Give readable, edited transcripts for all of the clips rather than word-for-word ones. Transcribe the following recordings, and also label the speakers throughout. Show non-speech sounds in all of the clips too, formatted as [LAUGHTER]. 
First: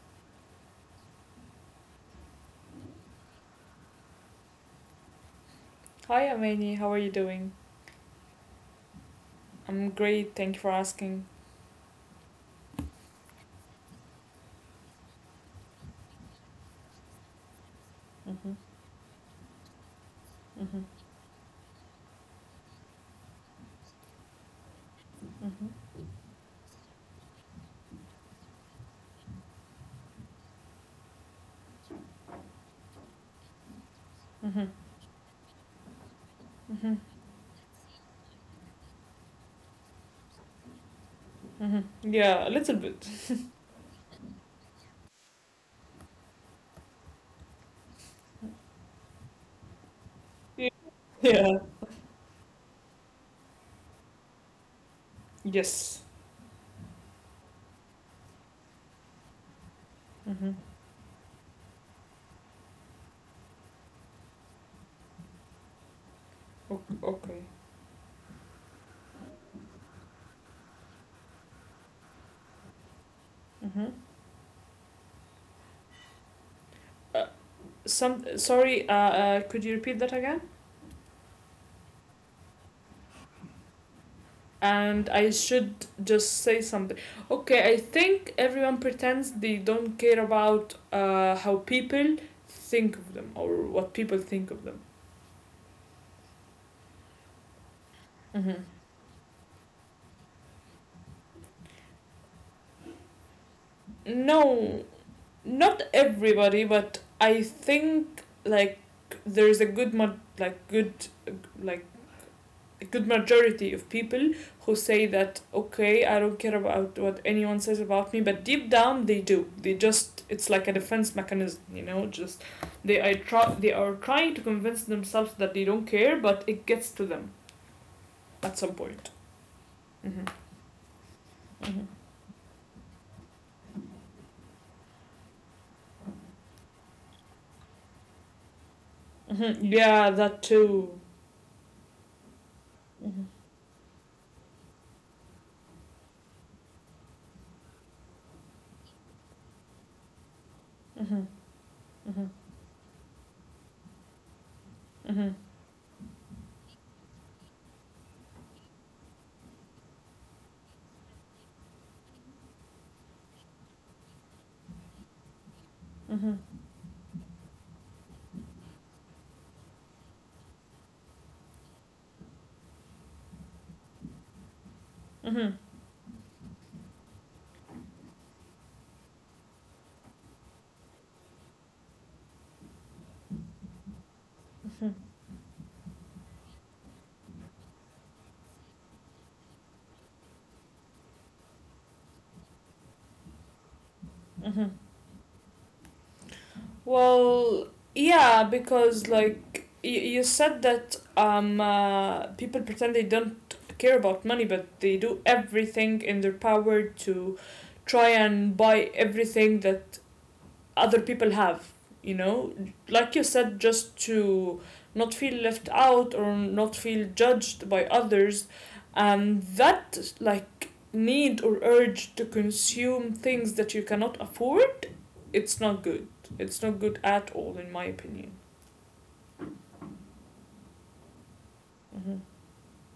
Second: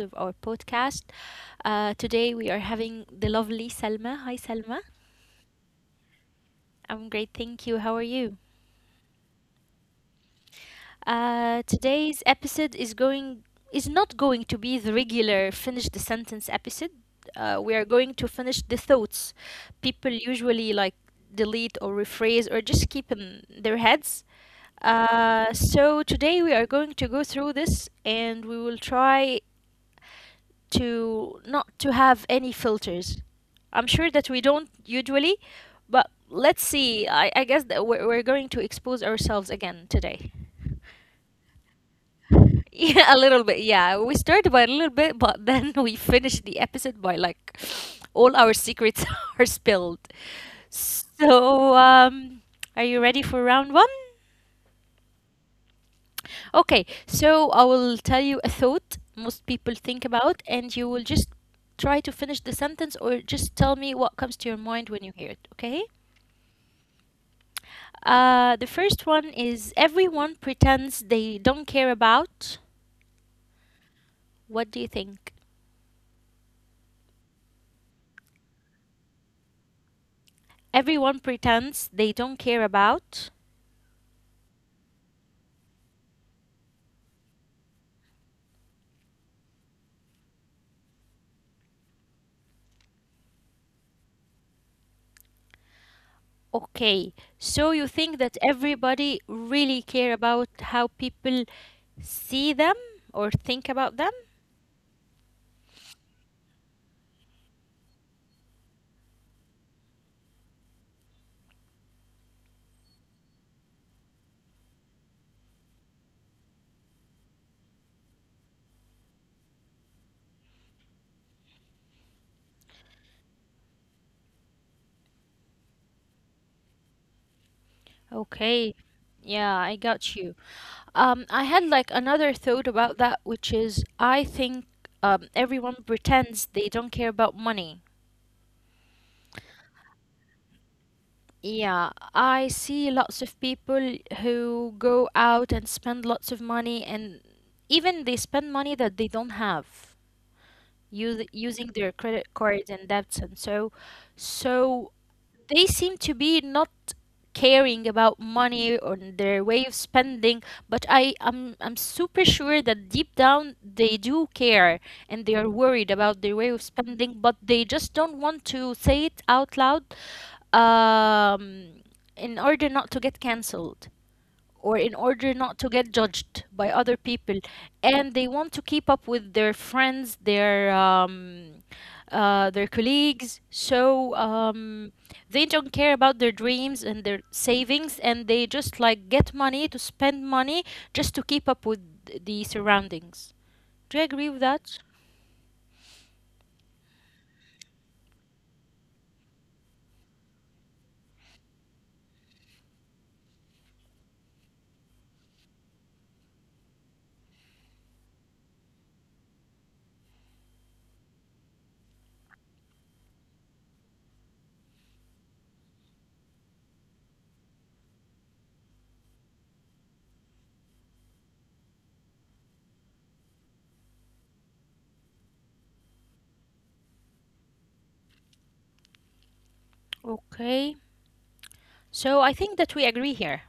Speaker 1: of our podcast. Today, we are having the lovely Selma. Hi, Selma.
Speaker 2: Hi, Amani. How are
Speaker 1: I'm
Speaker 2: you
Speaker 1: great,
Speaker 2: doing?
Speaker 1: thank you. How are you?
Speaker 2: I'm great. Thank you for asking.
Speaker 1: Today's episode is not going to be the regular finish the sentence episode. We are going to
Speaker 2: Mm-hmm.
Speaker 1: finish the thoughts people usually
Speaker 2: Mm-hmm.
Speaker 1: like delete or rephrase or just keep in their heads. Uh,
Speaker 2: Mm-hmm.
Speaker 1: so today we are going to go through this and we will try to not to have any filters. I'm sure that we
Speaker 2: Mm-hmm.
Speaker 1: don't usually, but let's
Speaker 2: Mm-hmm.
Speaker 1: see. I guess that we're going to expose ourselves again today.
Speaker 2: Mm-hmm.
Speaker 1: [LAUGHS]
Speaker 2: Yeah, a little bit.
Speaker 1: Yeah, a little bit. Yeah, we started by a little bit, but then [LAUGHS] we finished the episode by like [SNIFFS] all our secrets [LAUGHS] are spilled.
Speaker 2: Y- Yeah.
Speaker 1: So, are you ready for round one?
Speaker 2: Yes.
Speaker 1: Okay, so I will tell you a thought most people think about,
Speaker 2: Mm-hmm.
Speaker 1: and you will just try to finish the sentence or just tell me what comes to your mind when you hear it, okay?
Speaker 2: Okay.
Speaker 1: The first one is everyone pretends they don't care about.
Speaker 2: Mm-hmm.
Speaker 1: What do you think?
Speaker 2: Uh, Some. Sorry. Could you repeat that again?
Speaker 1: Everyone pretends they don't care about.
Speaker 2: And I should just say something. Okay. I think everyone pretends they don't care about how people think of them or what people think of them.
Speaker 1: Okay, so you think that
Speaker 2: Mm-hmm.
Speaker 1: everybody really care about how people see them or think about them?
Speaker 2: No, not everybody, but I think like there's a like good like a good majority of people who say that okay, I don't care about what anyone says about me, but deep down they do. They just It's like a defense mechanism, you know, just they are trying to convince themselves that they don't care, but it gets to them at
Speaker 1: Okay,
Speaker 2: some point.
Speaker 1: yeah, I got
Speaker 2: Mm-hmm.
Speaker 1: you. I had like
Speaker 2: Mm-hmm.
Speaker 1: another thought about that, which is I think everyone pretends they don't care about money.
Speaker 2: Mm-hmm. Yeah, that too.
Speaker 1: Yeah, I see
Speaker 2: Mm-hmm.
Speaker 1: lots of people who go out and spend lots of money, and even they spend money that they don't have,
Speaker 2: Mm-hmm.
Speaker 1: using their
Speaker 2: Mm-hmm.
Speaker 1: credit cards and debts, and so
Speaker 2: Mm-hmm.
Speaker 1: they seem to be not caring about money or their way of spending, but I'm super sure that deep down they do care, and they are worried about their
Speaker 2: Mm-hmm.
Speaker 1: way of spending, but they just don't want to say it out loud um in order not to get cancelled, or in order
Speaker 2: Mm-hmm.
Speaker 1: not to get judged by other people. And they want to keep up with their friends, their colleagues. so
Speaker 2: Mm-hmm.
Speaker 1: um, they don't care about their dreams and their savings, and they just like get money to spend money just to keep up with the surroundings. Do you agree with
Speaker 2: Mm-hmm.
Speaker 1: that?
Speaker 2: Well, yeah, because like you said that people pretend they don't care about money, but they do everything in their power to try and buy everything that other people have. You know, like you said, just to not feel left out or not feel judged by others, and that like need or urge to consume things that you cannot afford, it's not good. It's not good at all, in my opinion.
Speaker 1: Okay, so I think
Speaker 2: Hmm.
Speaker 1: that we agree here.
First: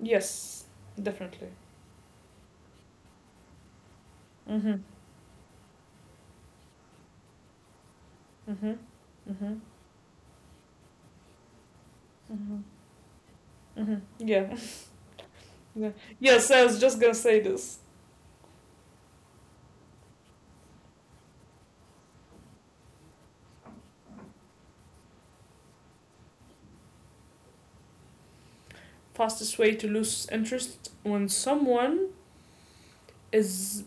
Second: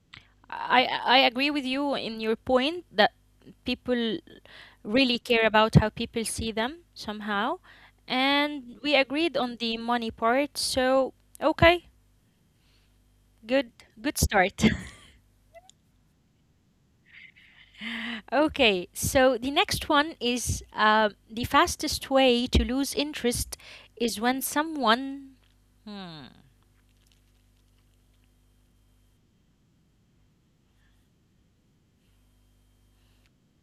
Speaker 2: Yes,
Speaker 1: I i I
Speaker 2: definitely.
Speaker 1: agree with you in your point that people
Speaker 2: Hmm.
Speaker 1: really care about how people see them somehow.
Speaker 2: Hmm.
Speaker 1: And we agreed
Speaker 2: Hmm.
Speaker 1: on the money part, so okay,
Speaker 2: Hmm.
Speaker 1: good,
Speaker 2: Hmm.
Speaker 1: good
Speaker 2: Yeah.
Speaker 1: start. [LAUGHS]
Speaker 2: [LAUGHS] Yeah. Yes, I was just gonna say this.
Speaker 1: Okay, so the next one is the fastest way to lose interest is when someone. Hmm.
Speaker 2: Fastest way to lose interest when someone is,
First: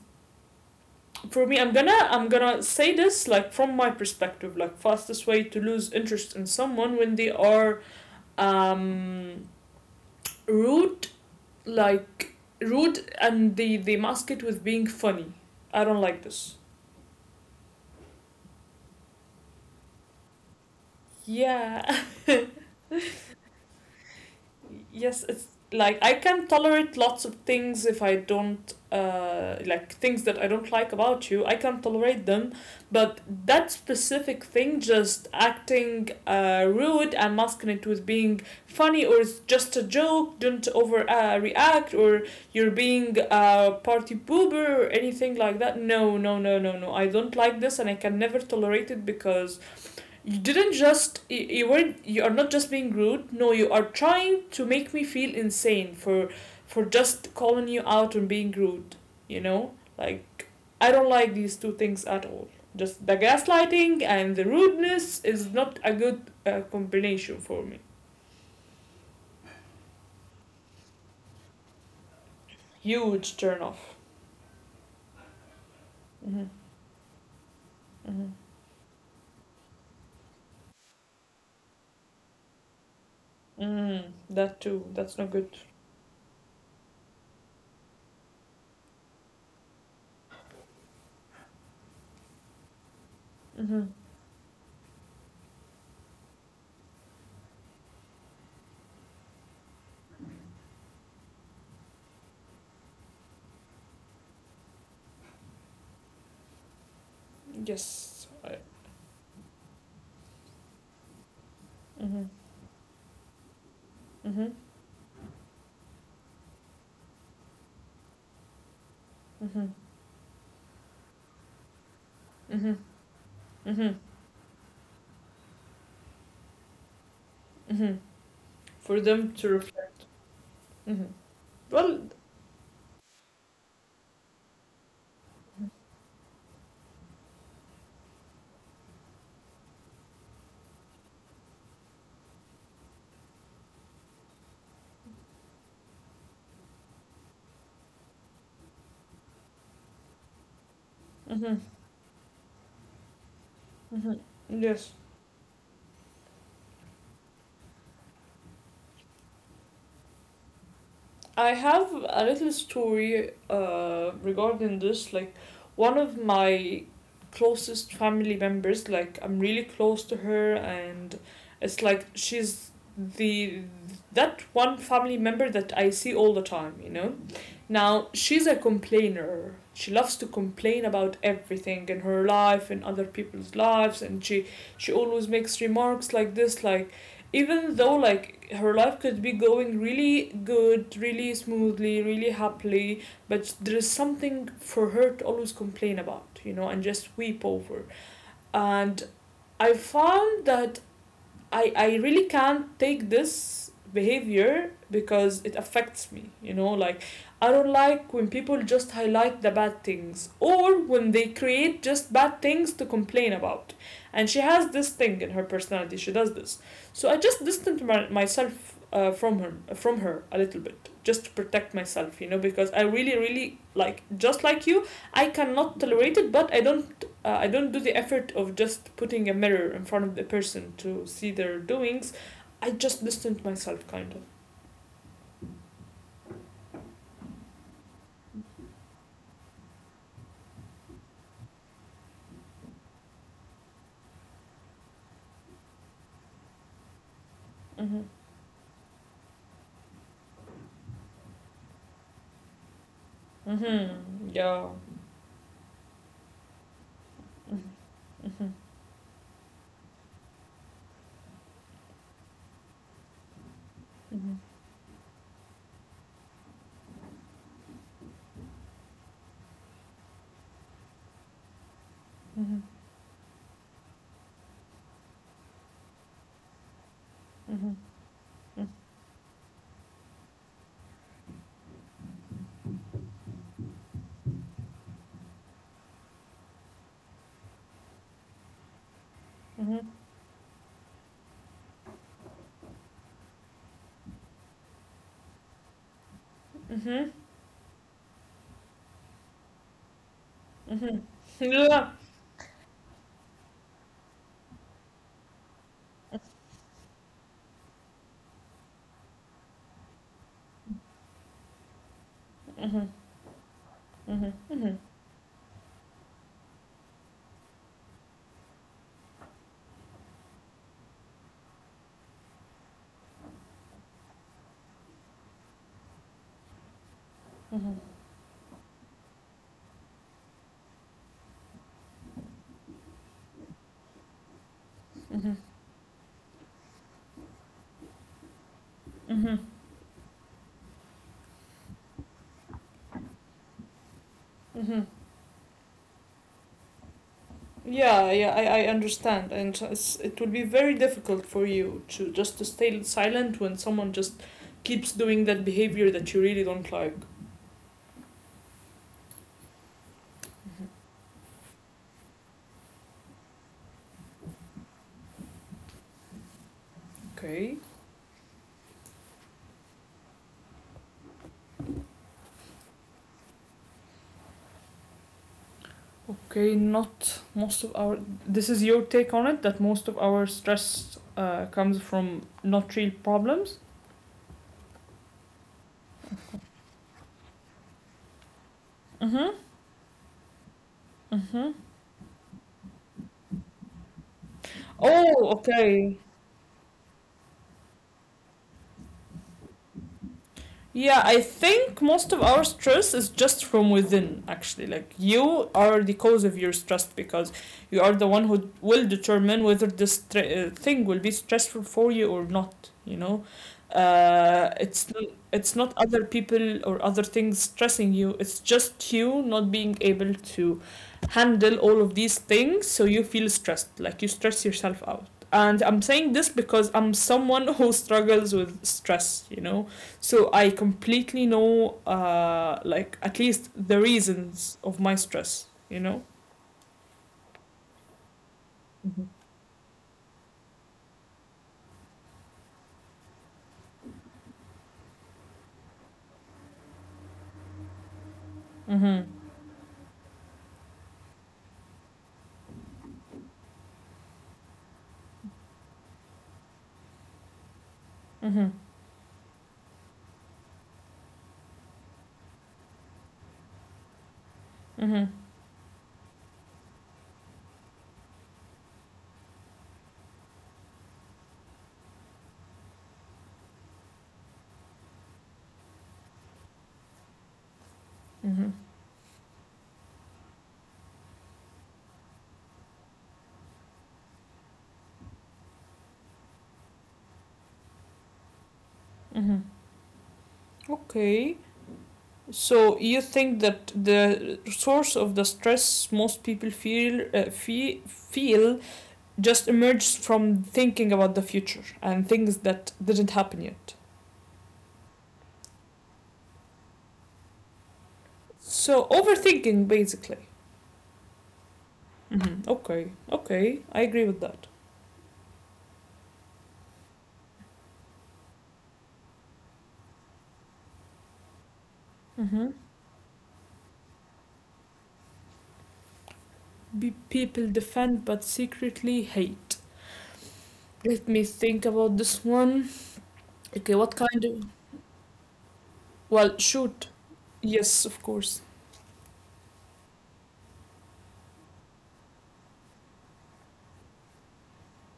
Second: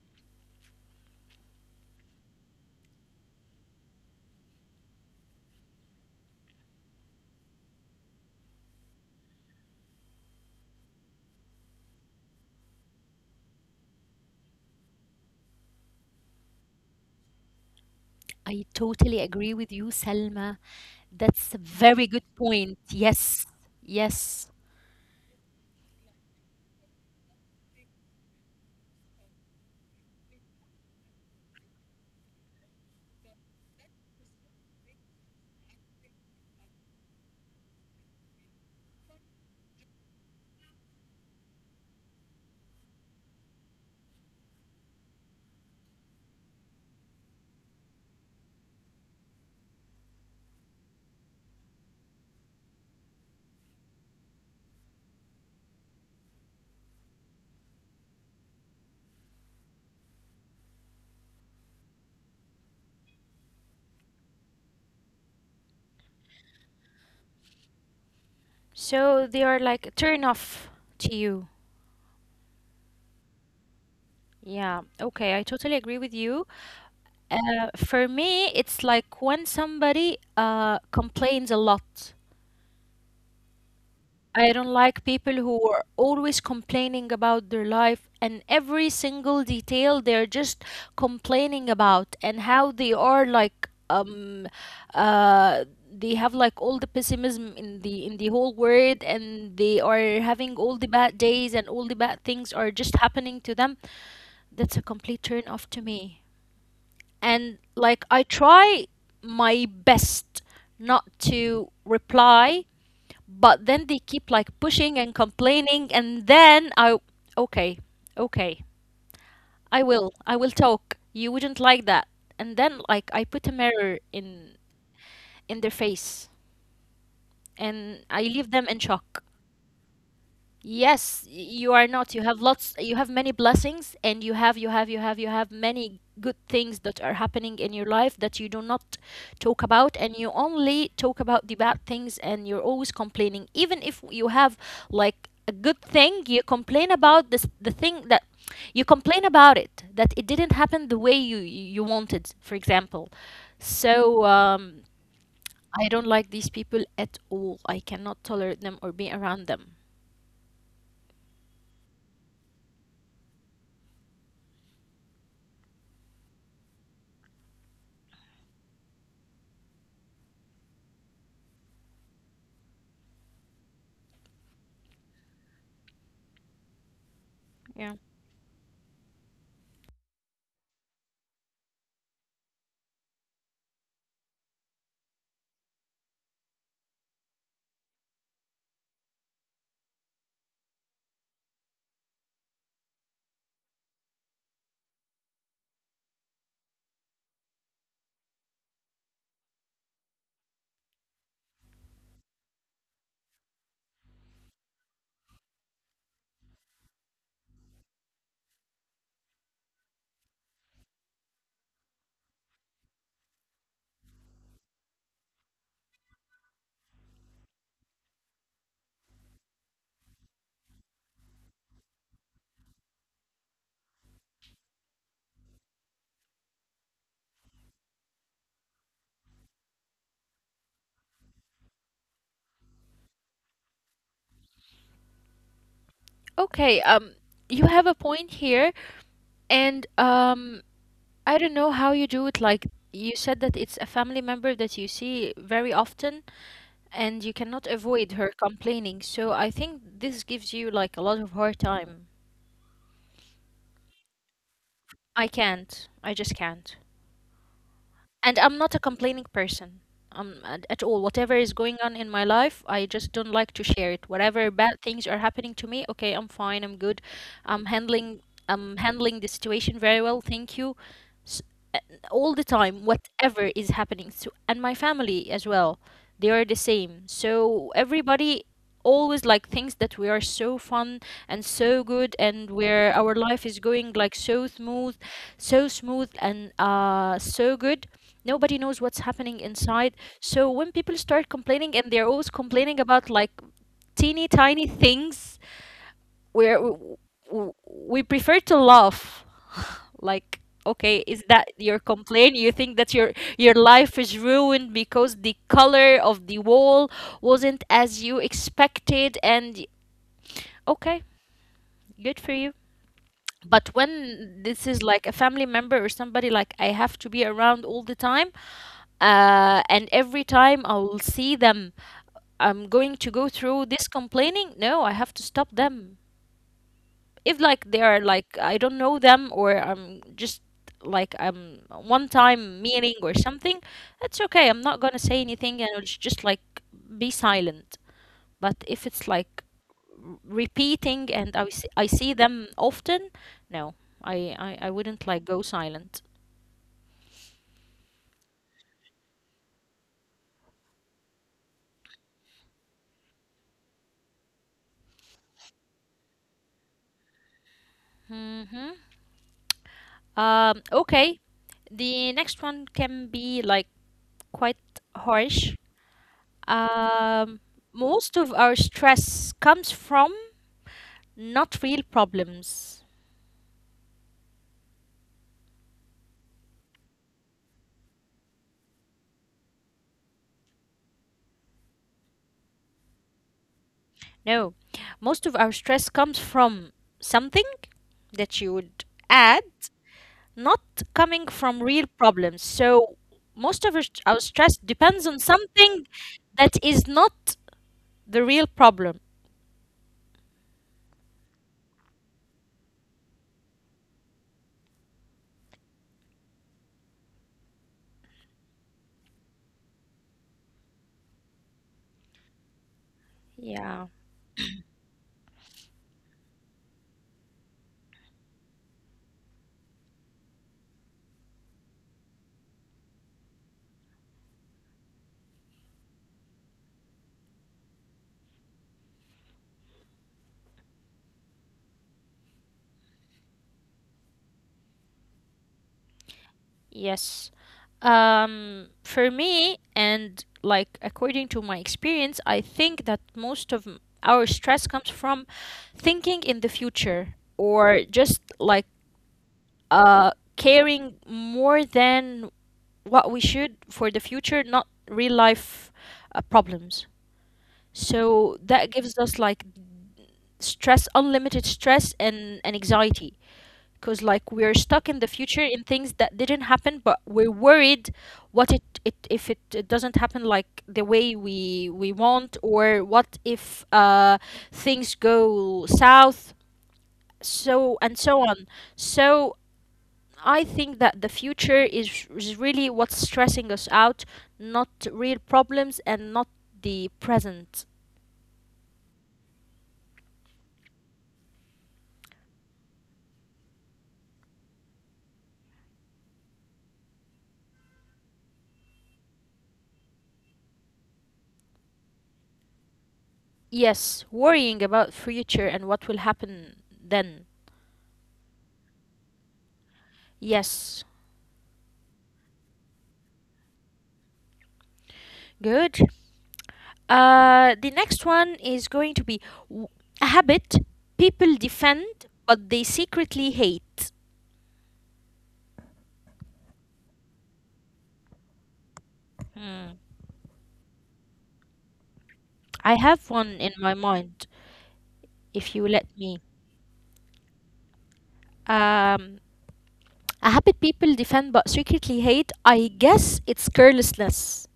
Speaker 2: for me, I'm gonna say this like from my perspective, like fastest way to lose interest in someone when they are um rude. Like rude and they mask it with being funny. I don't like this.
Speaker 1: I totally agree with you, Selma. That's a
Speaker 2: Yeah.
Speaker 1: very good
Speaker 2: [LAUGHS]
Speaker 1: point. Yes, yes.
Speaker 2: Yes, it's like I can tolerate lots of things if I don't like things that I don't like about you. I can tolerate them, but that specific thing, just acting rude and masking it with being funny or it's just a joke, don't over react or you're being a party pooper or anything like that. No, no, no, no, no. I don't like this and I can never tolerate it because you are not just being rude. No, you are trying to make me feel insane for just calling you out and being rude. You know, like I don't like these two things at all. Just the gaslighting and the rudeness is not a good combination for me.
Speaker 1: So they are like a turn off to you.
Speaker 2: Huge turn off.
Speaker 1: Yeah, okay, I totally agree with you.
Speaker 2: Hmm.
Speaker 1: For me,
Speaker 2: Hmm.
Speaker 1: it's like when somebody complains a lot.
Speaker 2: Mm,
Speaker 1: I don't
Speaker 2: that too.
Speaker 1: like people
Speaker 2: That's not good.
Speaker 1: who are always complaining about their life and every single detail they're just complaining about, and how they are like
Speaker 2: Mm-hmm.
Speaker 1: uh they have like all the pessimism in the whole world, and they are having all the bad days and all the bad things are just happening to them. That's a complete turn off to me. And like I
Speaker 2: Yes.
Speaker 1: try my best not to
Speaker 2: Mm-hmm.
Speaker 1: reply, but then they keep like
Speaker 2: Mm-hmm.
Speaker 1: pushing and complaining, and then okay, okay, I
Speaker 2: Mm-hmm.
Speaker 1: will, I will talk. You wouldn't like that, and then
Speaker 2: Mm-hmm.
Speaker 1: like I put a mirror
Speaker 2: Mm-hmm.
Speaker 1: in their face, and I
Speaker 2: Mm-hmm.
Speaker 1: leave them in shock.
Speaker 2: For them to reflect.
Speaker 1: Yes,
Speaker 2: Mm-hmm.
Speaker 1: you are not. You
Speaker 2: Well,
Speaker 1: have you have many blessings, and you have many good things that are happening in your life that you do not talk about, and you only talk about the bad things, and you're always complaining. Even if you have like a good thing, you complain about this, the thing that you complain about it, that it didn't happen the way you
Speaker 2: hmm.
Speaker 1: you wanted, for example. So
Speaker 2: Hmm.
Speaker 1: um,
Speaker 2: Yes.
Speaker 1: I don't like these people at all. I cannot tolerate them or be around them.
Speaker 2: I have a little story, regarding this. Like, one of my closest family members, like, I'm really close to her, and it's like she's the that one family member that I see all the time, you know?
Speaker 1: Yeah.
Speaker 2: Now, she's a complainer. She loves to complain about everything in her life and other people's lives, and she always makes remarks like this, like even though like her life could be going really good, really smoothly, really happily, but there is something for her to always complain about, you know, and just weep over. And I found that I really can't take this behavior because it affects me. You know, like I don't like when people just highlight the bad things or when they create just bad things to complain about. And she has this thing in her personality. She does this. So I just distanced myself from her a little bit just to protect myself, you know, because I really really, like just like you, I cannot tolerate it, but I don't I don't do the effort of just putting a mirror in front of the person to see their doings. I just distance myself, kind of.
Speaker 1: Okay, you have a point here, and I don't know how you do it. Like you said that it's a family member that you see very often, and you cannot avoid
Speaker 2: Mhm.
Speaker 1: her complaining. So I think this gives you like a lot of hard time.
Speaker 2: Mhm. Yeah.
Speaker 1: I can't. I just can't.
Speaker 2: Mhm.
Speaker 1: And I'm not a
Speaker 2: Mhm.
Speaker 1: complaining person at all. Whatever is going on in my life, I just don't like to share it. Whatever
Speaker 2: Mhm.
Speaker 1: bad things are happening to me, okay, I'm fine, I'm good, I'm handling, I'm handling the situation very well, thank you. S- uh, all the time,
Speaker 2: Mhm.
Speaker 1: whatever is happening, so and my family as well, they are the same. So
Speaker 2: Mhm.
Speaker 1: everybody always like thinks that we are so fun and so good, and where our life is going like so smooth and so good. Nobody knows what's happening inside.
Speaker 2: Mhm. Mhm.
Speaker 1: So when people start complaining, and they're always complaining about like teeny tiny things, where
Speaker 2: Mhm.
Speaker 1: we prefer to laugh. Like, okay, is
Speaker 2: Mhm.
Speaker 1: that your
Speaker 2: Yeah.
Speaker 1: complaint? You think that your life is ruined because the color of the wall wasn't as you expected? And okay, good for you.
Speaker 2: Mhm.
Speaker 1: But when
Speaker 2: Mhm.
Speaker 1: this is like
Speaker 2: Mhm.
Speaker 1: a family member or somebody like I have to be around all the time. And every time I will see them, I'm going to go through this complaining. No, I have to stop them. If like they are
Speaker 2: Mhm.
Speaker 1: like I don't know them, or I'm just like I'm one time meeting or something, that's okay. I'm not gonna say anything
Speaker 2: Mhm.
Speaker 1: and I'll just like be silent. But if it's like
Speaker 2: Mhm.
Speaker 1: repeating and I see them often, no, I wouldn't
Speaker 2: Mhm.
Speaker 1: like go silent.
Speaker 2: Yeah, I understand, and so it's, it would be very difficult for you to just to stay silent when someone just keeps doing that behavior that you really don't like.
Speaker 1: hmm okay. The next one can be like quite harsh. Um,
Speaker 2: Okay.
Speaker 1: Most of our stress comes from not real problems.
Speaker 2: Okay, not most of our. This is your take on it, that most of our stress comes from not real problems?
Speaker 1: No, most of our stress comes from something that you would
Speaker 2: Mm
Speaker 1: add,
Speaker 2: hmm.
Speaker 1: not coming
Speaker 2: Mm
Speaker 1: from
Speaker 2: hmm.
Speaker 1: real problems. So most of our stress depends on
Speaker 2: Oh,
Speaker 1: something
Speaker 2: okay.
Speaker 1: that is not the real problem.
Speaker 2: Yeah, I think most of our stress is just from within, actually. Like, you are the cause of your stress because you are the one who will determine whether thing will be stressful for you or not, you know?
Speaker 1: Yeah.
Speaker 2: Uh, it's, n- it's not other people or other things stressing you, it's just you not being able to handle all of these things, so you feel stressed. Like, you stress yourself out. And I'm saying this because I'm someone [LAUGHS] who struggles with stress, you know? So I completely know, like at least the reasons of my stress. You know.
Speaker 1: Yes. For
Speaker 2: Mm-hmm.
Speaker 1: me, and like according to my experience, I think that most of our stress comes from thinking in the future, or just like
Speaker 2: Mm-hmm.
Speaker 1: caring more than what we should for the future, not real life problems. So
Speaker 2: Mm-hmm.
Speaker 1: that gives us like stress, unlimited stress, and anxiety, because like we're stuck in
Speaker 2: Mm-hmm.
Speaker 1: the future in things that didn't happen, but we're worried what it if it doesn't happen like the way we want, or what if things go south, so and so
Speaker 2: Mm-hmm.
Speaker 1: on. So I think that the future is really what's stressing us out, not real problems and not the present.
Speaker 2: Mm-hmm. Okay. So you think that the source of the stress most people feel feel just emerged from thinking about the future and things that didn't happen yet.
Speaker 1: Yes, worrying about future and what will happen then.
Speaker 2: So overthinking, basically.
Speaker 1: Yes.
Speaker 2: Mm-hmm. Okay. Okay. I agree with that.
Speaker 1: Good. The next one is going to be w- a habit people defend
Speaker 2: Mm-hmm.
Speaker 1: but they secretly hate.
Speaker 2: be people defend but secretly hate.
Speaker 1: Hmm.
Speaker 2: Let me think about this one.
Speaker 1: I have
Speaker 2: Okay,
Speaker 1: one in
Speaker 2: what
Speaker 1: my
Speaker 2: kind of.
Speaker 1: mind, if you let
Speaker 2: Well,
Speaker 1: me.
Speaker 2: shoot. Yes, of course.
Speaker 1: Um, a habit people defend but secretly hate, I guess it's carelessness.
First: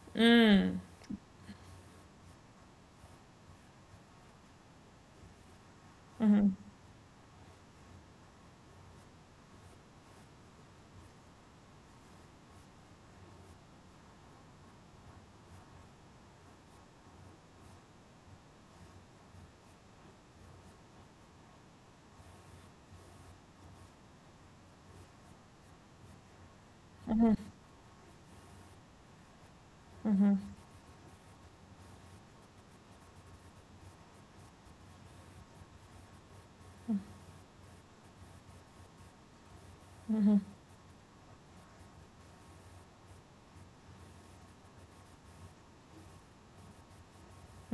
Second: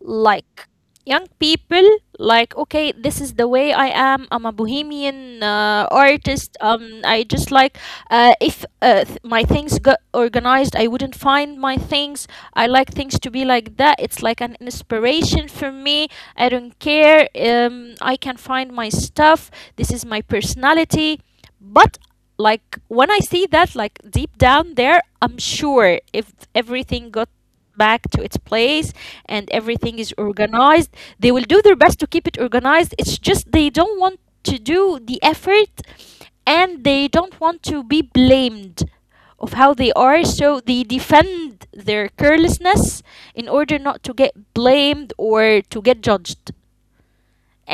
Speaker 1: Like
Speaker 2: Mm.
Speaker 1: young people, like, okay, this is the way I am, I'm a bohemian
Speaker 2: Mm-hmm.
Speaker 1: artist, I just like if th- my things got organized, I wouldn't find my things. I like things to be like that, it's like an inspiration for me, I don't care, I can find my stuff, this is my personality. But like when I see that, like deep down there, I'm sure if everything got
Speaker 2: Mm-hmm.
Speaker 1: back to its place and everything is
Speaker 2: Mm-hmm.
Speaker 1: organized, they will do their best to keep it organized. It's just they don't want to do the effort, and they don't want to be blamed of how they are,
Speaker 2: Mm-hmm.
Speaker 1: so they defend their carelessness in order not to get blamed or to get judged,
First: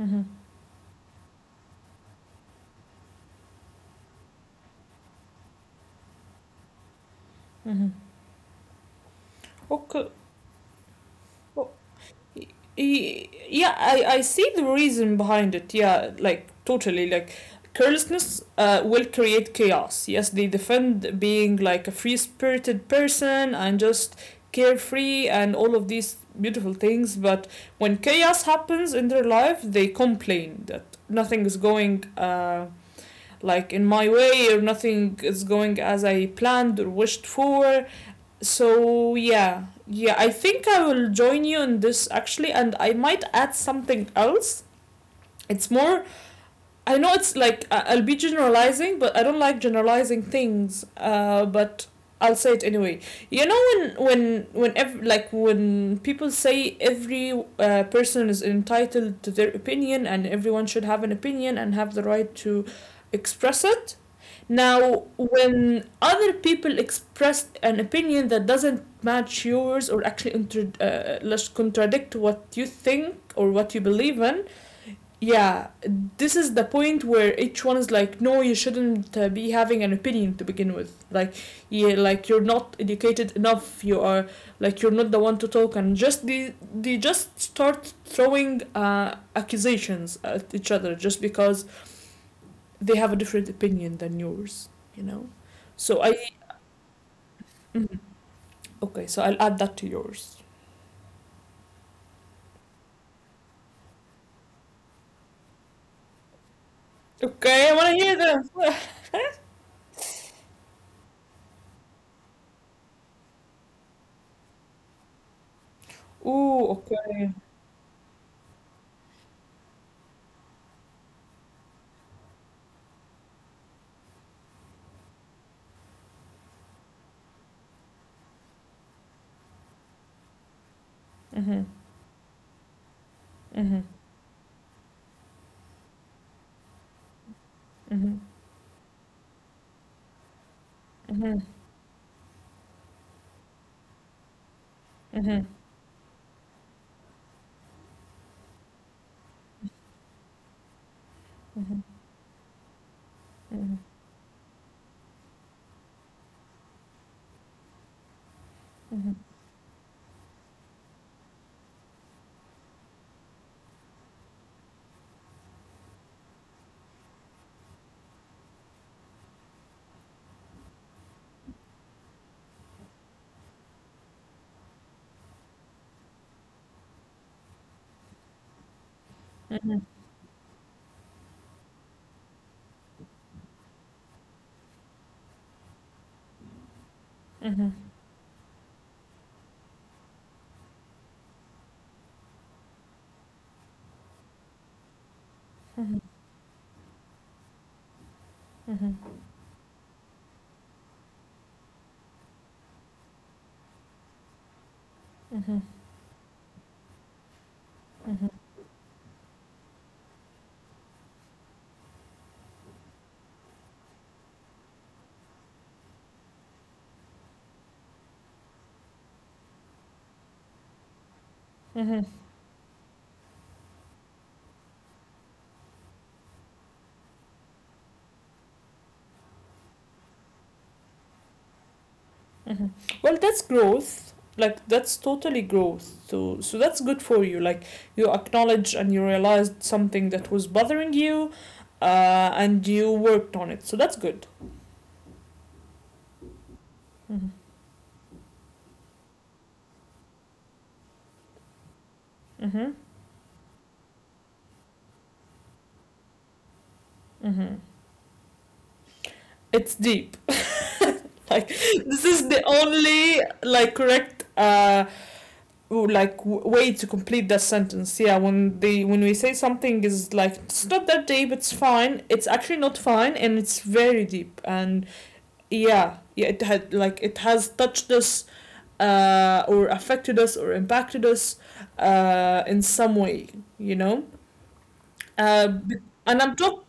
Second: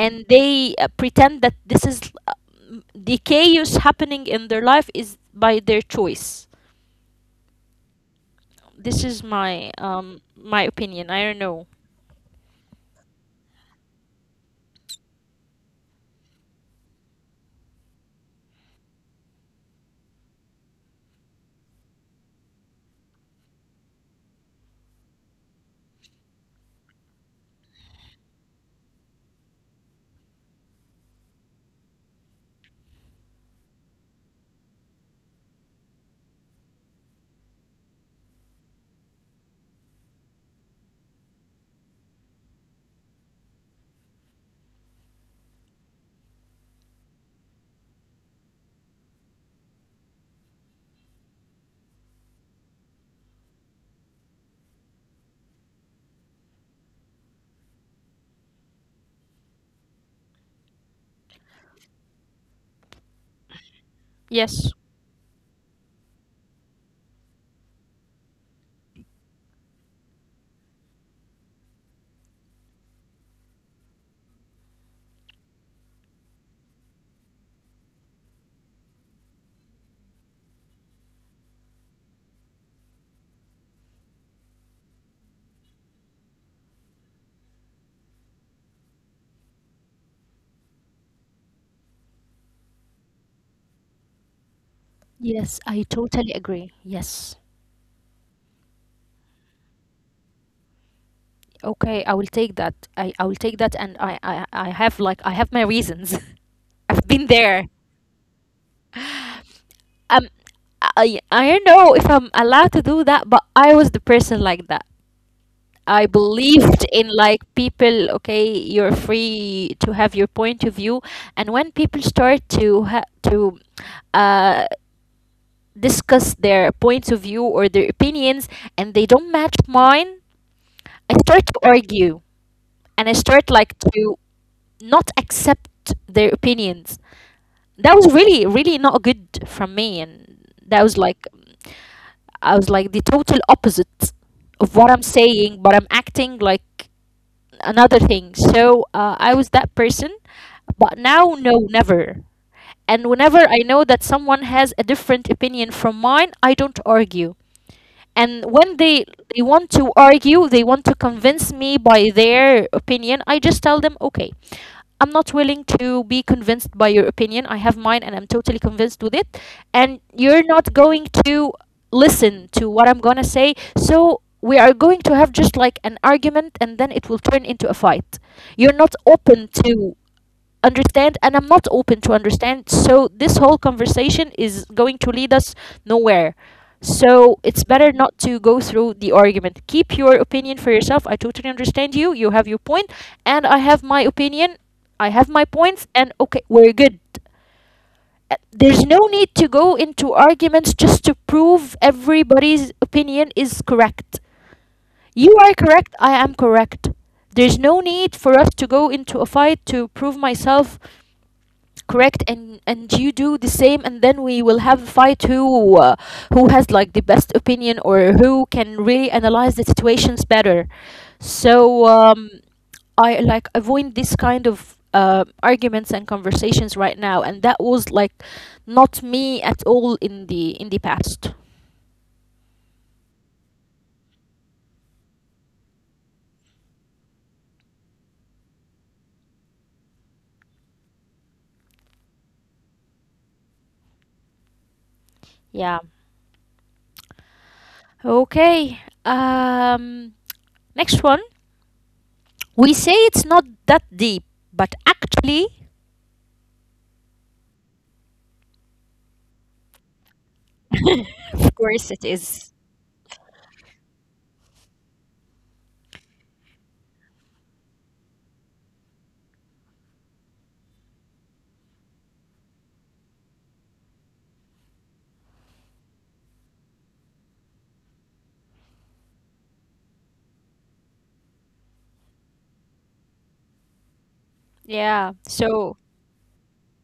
Speaker 2: Mm-hmm.
Speaker 1: they pretend that uh, the chaos happening in their life is by their choice.
Speaker 2: Mm-hmm.
Speaker 1: This is my
Speaker 2: Okay.
Speaker 1: um my opinion, I don't know.
Speaker 2: Yeah, I see the reason behind it. Yeah, like totally, like carelessness will create chaos. Yes, they defend being like a free spirited person and just carefree and all of these beautiful things, but when chaos happens in their life they complain that nothing is going like in my way or nothing is going as I planned or wished for. So yeah, yeah, I think I will join you in this actually, and I might add something else. It's more, I know it's like will be generalizing, but I don't like generalizing things. But I'll say it anyway. You know when like when people say every person is entitled to their opinion and everyone should have an opinion and have the right to express it.
Speaker 1: Yes.
Speaker 2: Now, when other people express an opinion that doesn't match yours or actually let's contradict what you think or what you believe in, yeah, this is the point where each one is like, no, you shouldn't be having an opinion to begin with. Like, yeah, like you're not educated enough, you are like you're not the one to talk, and just they just start throwing accusations at each other just because they have a different opinion than yours, you know.
Speaker 1: Yes, I
Speaker 2: So I
Speaker 1: totally agree. Yes.
Speaker 2: mhm. Okay, so I'll add that to yours.
Speaker 1: Okay, I will take that. I will take that, and I have my reasons. [LAUGHS] I've been there.
Speaker 2: Okay, I want to hear them. [SIGHS] [LAUGHS]
Speaker 1: Um I don't know if I'm allowed to do that, but I was the person like that. I
Speaker 2: Ooh,
Speaker 1: believed in
Speaker 2: okay.
Speaker 1: like people, okay, you're free to have your point of view, and when people start to uh, discuss their points of view or their opinions, and they don't match mine, I start to
Speaker 2: Mhm.
Speaker 1: argue, and I start like
Speaker 2: Mhm.
Speaker 1: to not accept their opinions. That was
Speaker 2: Mhm.
Speaker 1: really, really not good from me. And that was like,
Speaker 2: Mhm.
Speaker 1: I was like the total opposite of what I'm
Speaker 2: Mhm.
Speaker 1: saying, but I'm acting like another thing. So I was that person. But now, no,
Speaker 2: Mhm.
Speaker 1: never. And whenever I
Speaker 2: Mhm.
Speaker 1: know that someone has a different opinion from mine, I don't argue, and when they
Speaker 2: Mhm.
Speaker 1: they want to argue, they want to convince me by their opinion, I just tell them, okay, I'm not willing to be convinced by your opinion. I have mine and I'm totally convinced with it, and you're not going to listen to what I'm going to say. So we are going to have just like an argument, and then it will turn into a fight. You're not open
Speaker 2: Mhm.
Speaker 1: to understand and I'm not open to understand, so this whole conversation is going to lead us nowhere. So it's
Speaker 2: Mhm.
Speaker 1: better not to go through the argument. Keep your opinion for yourself. I totally understand You have your point and I have my opinion. I have my points,
Speaker 2: Mhm.
Speaker 1: and okay, we're good. There's
Speaker 2: Mhm.
Speaker 1: no
Speaker 2: Mhm.
Speaker 1: need to go into arguments just to prove everybody's opinion is correct. You are
Speaker 2: Mhm.
Speaker 1: correct, I am correct. There's no need for us to go into a fight to prove myself correct, and you do the same, and then we will have a fight who has like the best opinion, or who can really analyze the situations better. so
Speaker 2: Mhm.
Speaker 1: um I like avoid this kind of arguments and conversations right now, and that was like not me at all in the past.
Speaker 2: Mhm. Well, that's growth. Like that's totally growth. So so that's good for you. Like you acknowledge and you realized something that was bothering you, and you worked on it. So that's good.
Speaker 1: Yeah.
Speaker 2: Mm-hmm.
Speaker 1: Okay. Next one. We
Speaker 2: Mm-hmm.
Speaker 1: say it's not that deep, but actually,
Speaker 2: Mm-hmm. It's deep. [LAUGHS]
Speaker 1: [LAUGHS] of
Speaker 2: Like
Speaker 1: course it
Speaker 2: this is
Speaker 1: is.
Speaker 2: the only like correct like way to complete that sentence. Yeah, when they when we say something is like, it's not that deep, it's fine, it's actually not fine and it's very deep. And yeah, yeah, it had like it has touched us, or affected us or impacted us in some way, you know.
Speaker 1: Yeah.
Speaker 2: uh,
Speaker 1: So
Speaker 2: and I'm talking.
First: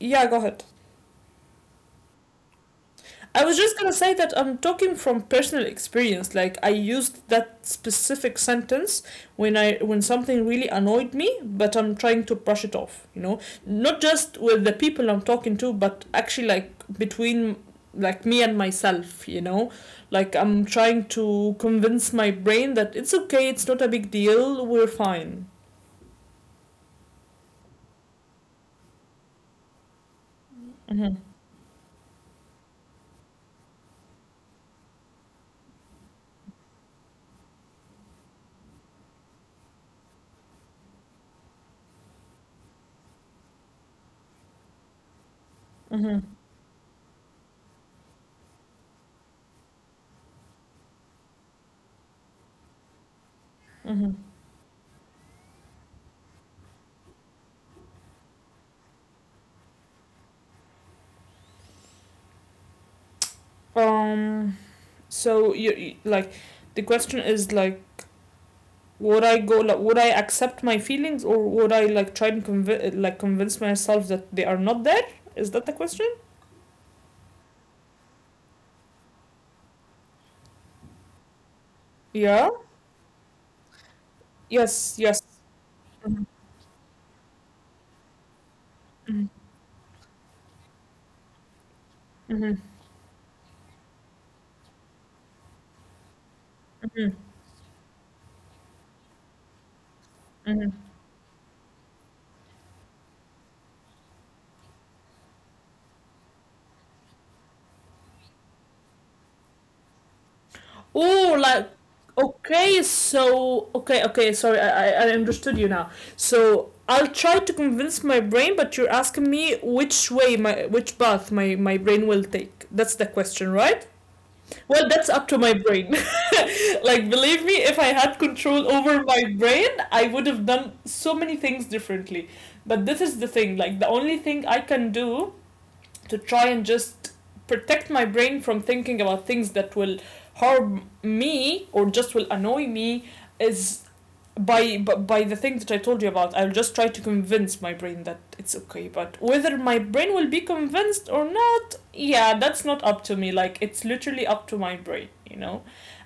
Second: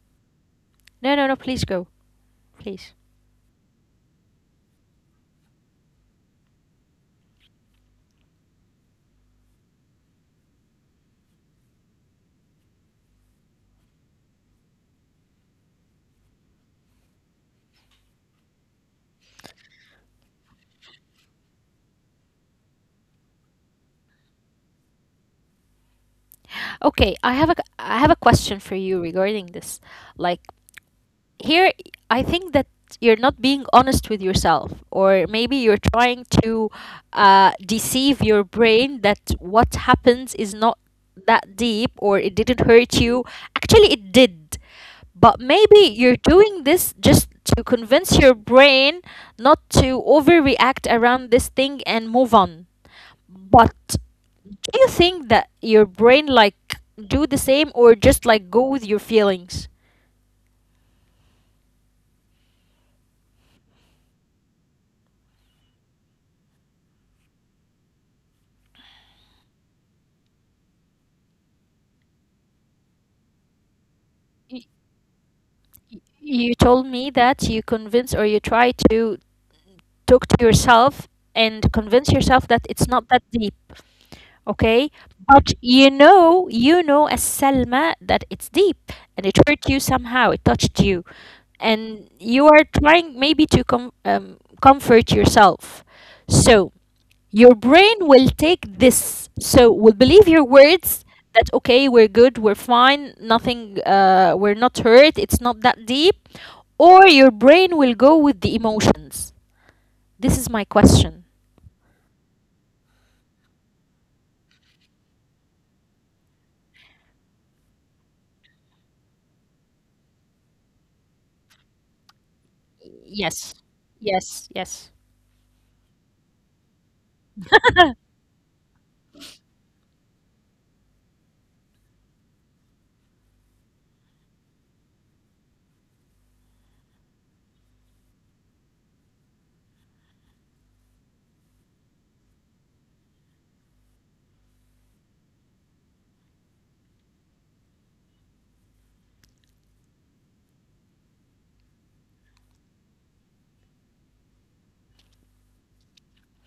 Speaker 2: Yeah, go ahead.
Speaker 1: no, no, no. Please go, please.
Speaker 2: I was just gonna say that I'm talking from personal experience. Like I used that specific sentence when I when something really annoyed me, but I'm trying to brush it off. You know, not just with the people I'm talking to, but actually like between like me and myself. You know, like I'm trying to convince my brain that it's okay, it's not a big deal, we're fine.
Speaker 1: Okay, I have a question for you regarding this. Like,
Speaker 2: Mhm.
Speaker 1: here, I think that you're not being honest with yourself, or maybe you're trying to deceive your brain, that what happens is not that deep, or it didn't hurt you. Actually, it did. But maybe you're
Speaker 2: Mhm.
Speaker 1: doing this just to convince your brain not to overreact around this thing and move on. But
Speaker 2: Mhm.
Speaker 1: do you think that your brain like do the same, or just like go with your feelings?
Speaker 2: Um. So like, the question is like would I go, like would I accept my feelings or would I like try and convince myself that
Speaker 1: Y-
Speaker 2: they are not there? Is that the question?
Speaker 1: You told me that you convince, or you try to talk to yourself and convince yourself that
Speaker 2: Yeah.
Speaker 1: it's not that deep, okay?
Speaker 2: Yes. Yes.
Speaker 1: But
Speaker 2: Mm-hmm.
Speaker 1: you know as Selma that it's deep and it hurt you somehow, it touched you. And you are
Speaker 2: Mm-hmm.
Speaker 1: trying maybe to comfort yourself. So
Speaker 2: Mm-hmm.
Speaker 1: your brain will take this, so will believe your
Speaker 2: Mm-hmm.
Speaker 1: words that okay, we're good, we're fine, nothing, we're not hurt, it's not that deep, or your brain will go with the emotions. This is my question.
Speaker 2: Oh, like okay. So okay. Okay. Sorry, I understood you now. So I'll try to convince my brain, but you're asking me which way my which path my brain will take. That's the
Speaker 1: Yes.
Speaker 2: question, right?
Speaker 1: Yes, yes.
Speaker 2: Well, that's up to my brain. [LAUGHS] Like, believe me, if I had control over my brain, I would have done so many things differently. But this is the thing, like, the only thing I can do to try and just protect my brain from thinking about things that will harm me or just will annoy me is by the thing that I told you about. I'll just try to convince my brain that it's okay. But whether my brain will be convinced or yeah, that's not up to me. Like, it's literally up to my brain, you know?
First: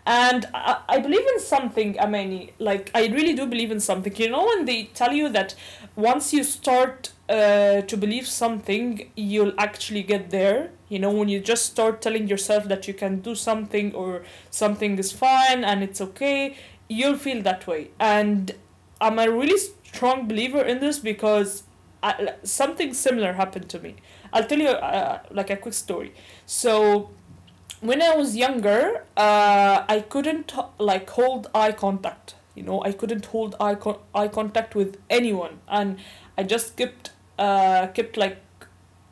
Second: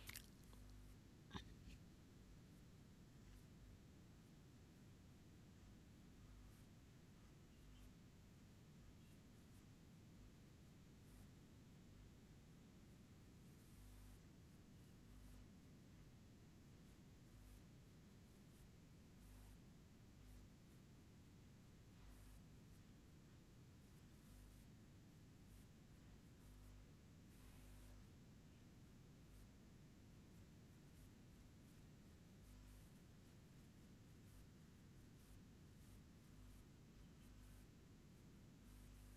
Speaker 2: And I believe in something, Amani. Like, I really do believe in something. You know, when they tell you that once you start to believe something, you'll actually get there. You know, when you just start telling yourself that you can do something or something is fine and it's okay, you'll feel that way. And I'm a really strong believer in this because something similar happened to me. I'll tell you like a quick story. So when I was younger, I couldn't like hold eye contact. You know, I couldn't hold eye contact with anyone, and I just kept kept like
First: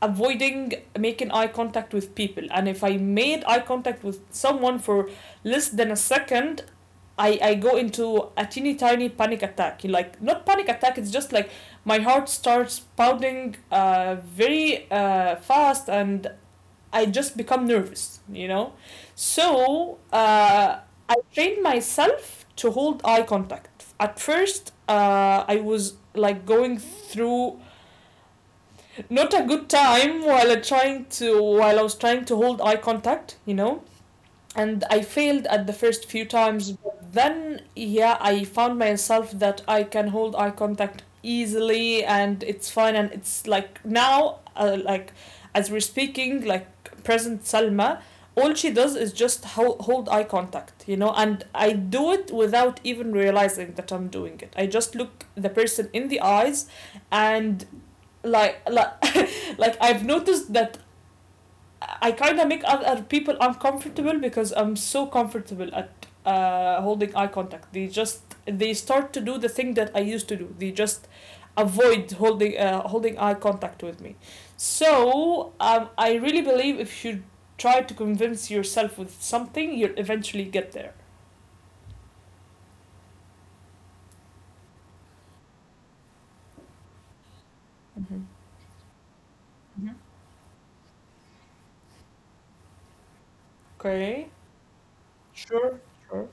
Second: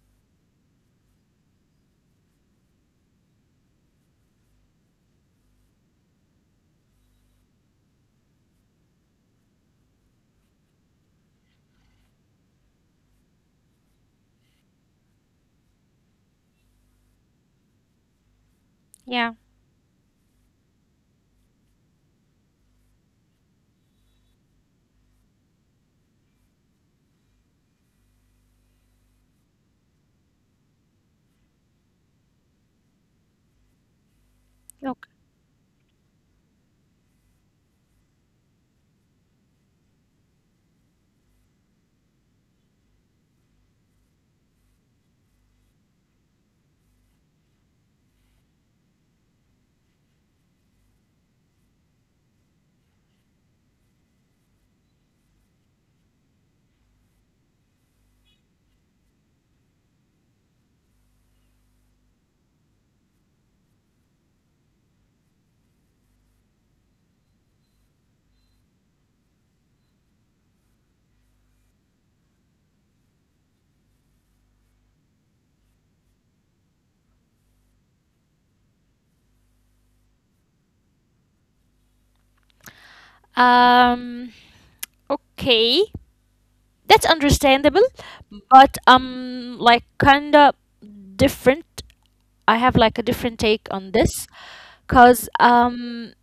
Speaker 2: avoiding making eye contact with people. And if I made eye contact with someone for less than a second, I go into a teeny tiny panic attack. Like, not panic attack, it's just like my heart starts pounding very fast and I just become nervous, you know?
Speaker 1: Yeah.
Speaker 2: So I trained myself to hold eye contact. At first, I was like going through not a good time while I was trying to hold eye contact, you know, and I
Speaker 1: Okay.
Speaker 2: failed at the first few times, but then yeah, I found myself that I can hold eye contact easily and it's fine and it's like now like as we're speaking, like present Salma, all she does is just hold eye contact, you know, and I do it without even realizing that I'm doing it. I just look the person in the eyes. And like, [LAUGHS] like I've noticed that I kind of make other people uncomfortable because I'm so comfortable at holding eye contact. They start to do the thing that I used to do. They just avoid holding eye contact with me. So I really believe if you try to convince yourself with something, you'll eventually get there.
Speaker 1: um okay, that's understandable,
Speaker 2: Mhm.
Speaker 1: but
Speaker 2: Mhm.
Speaker 1: like, kinda different. I have like a different take on
Speaker 2: Okay.
Speaker 1: this, cause
Speaker 2: Sure. Sure.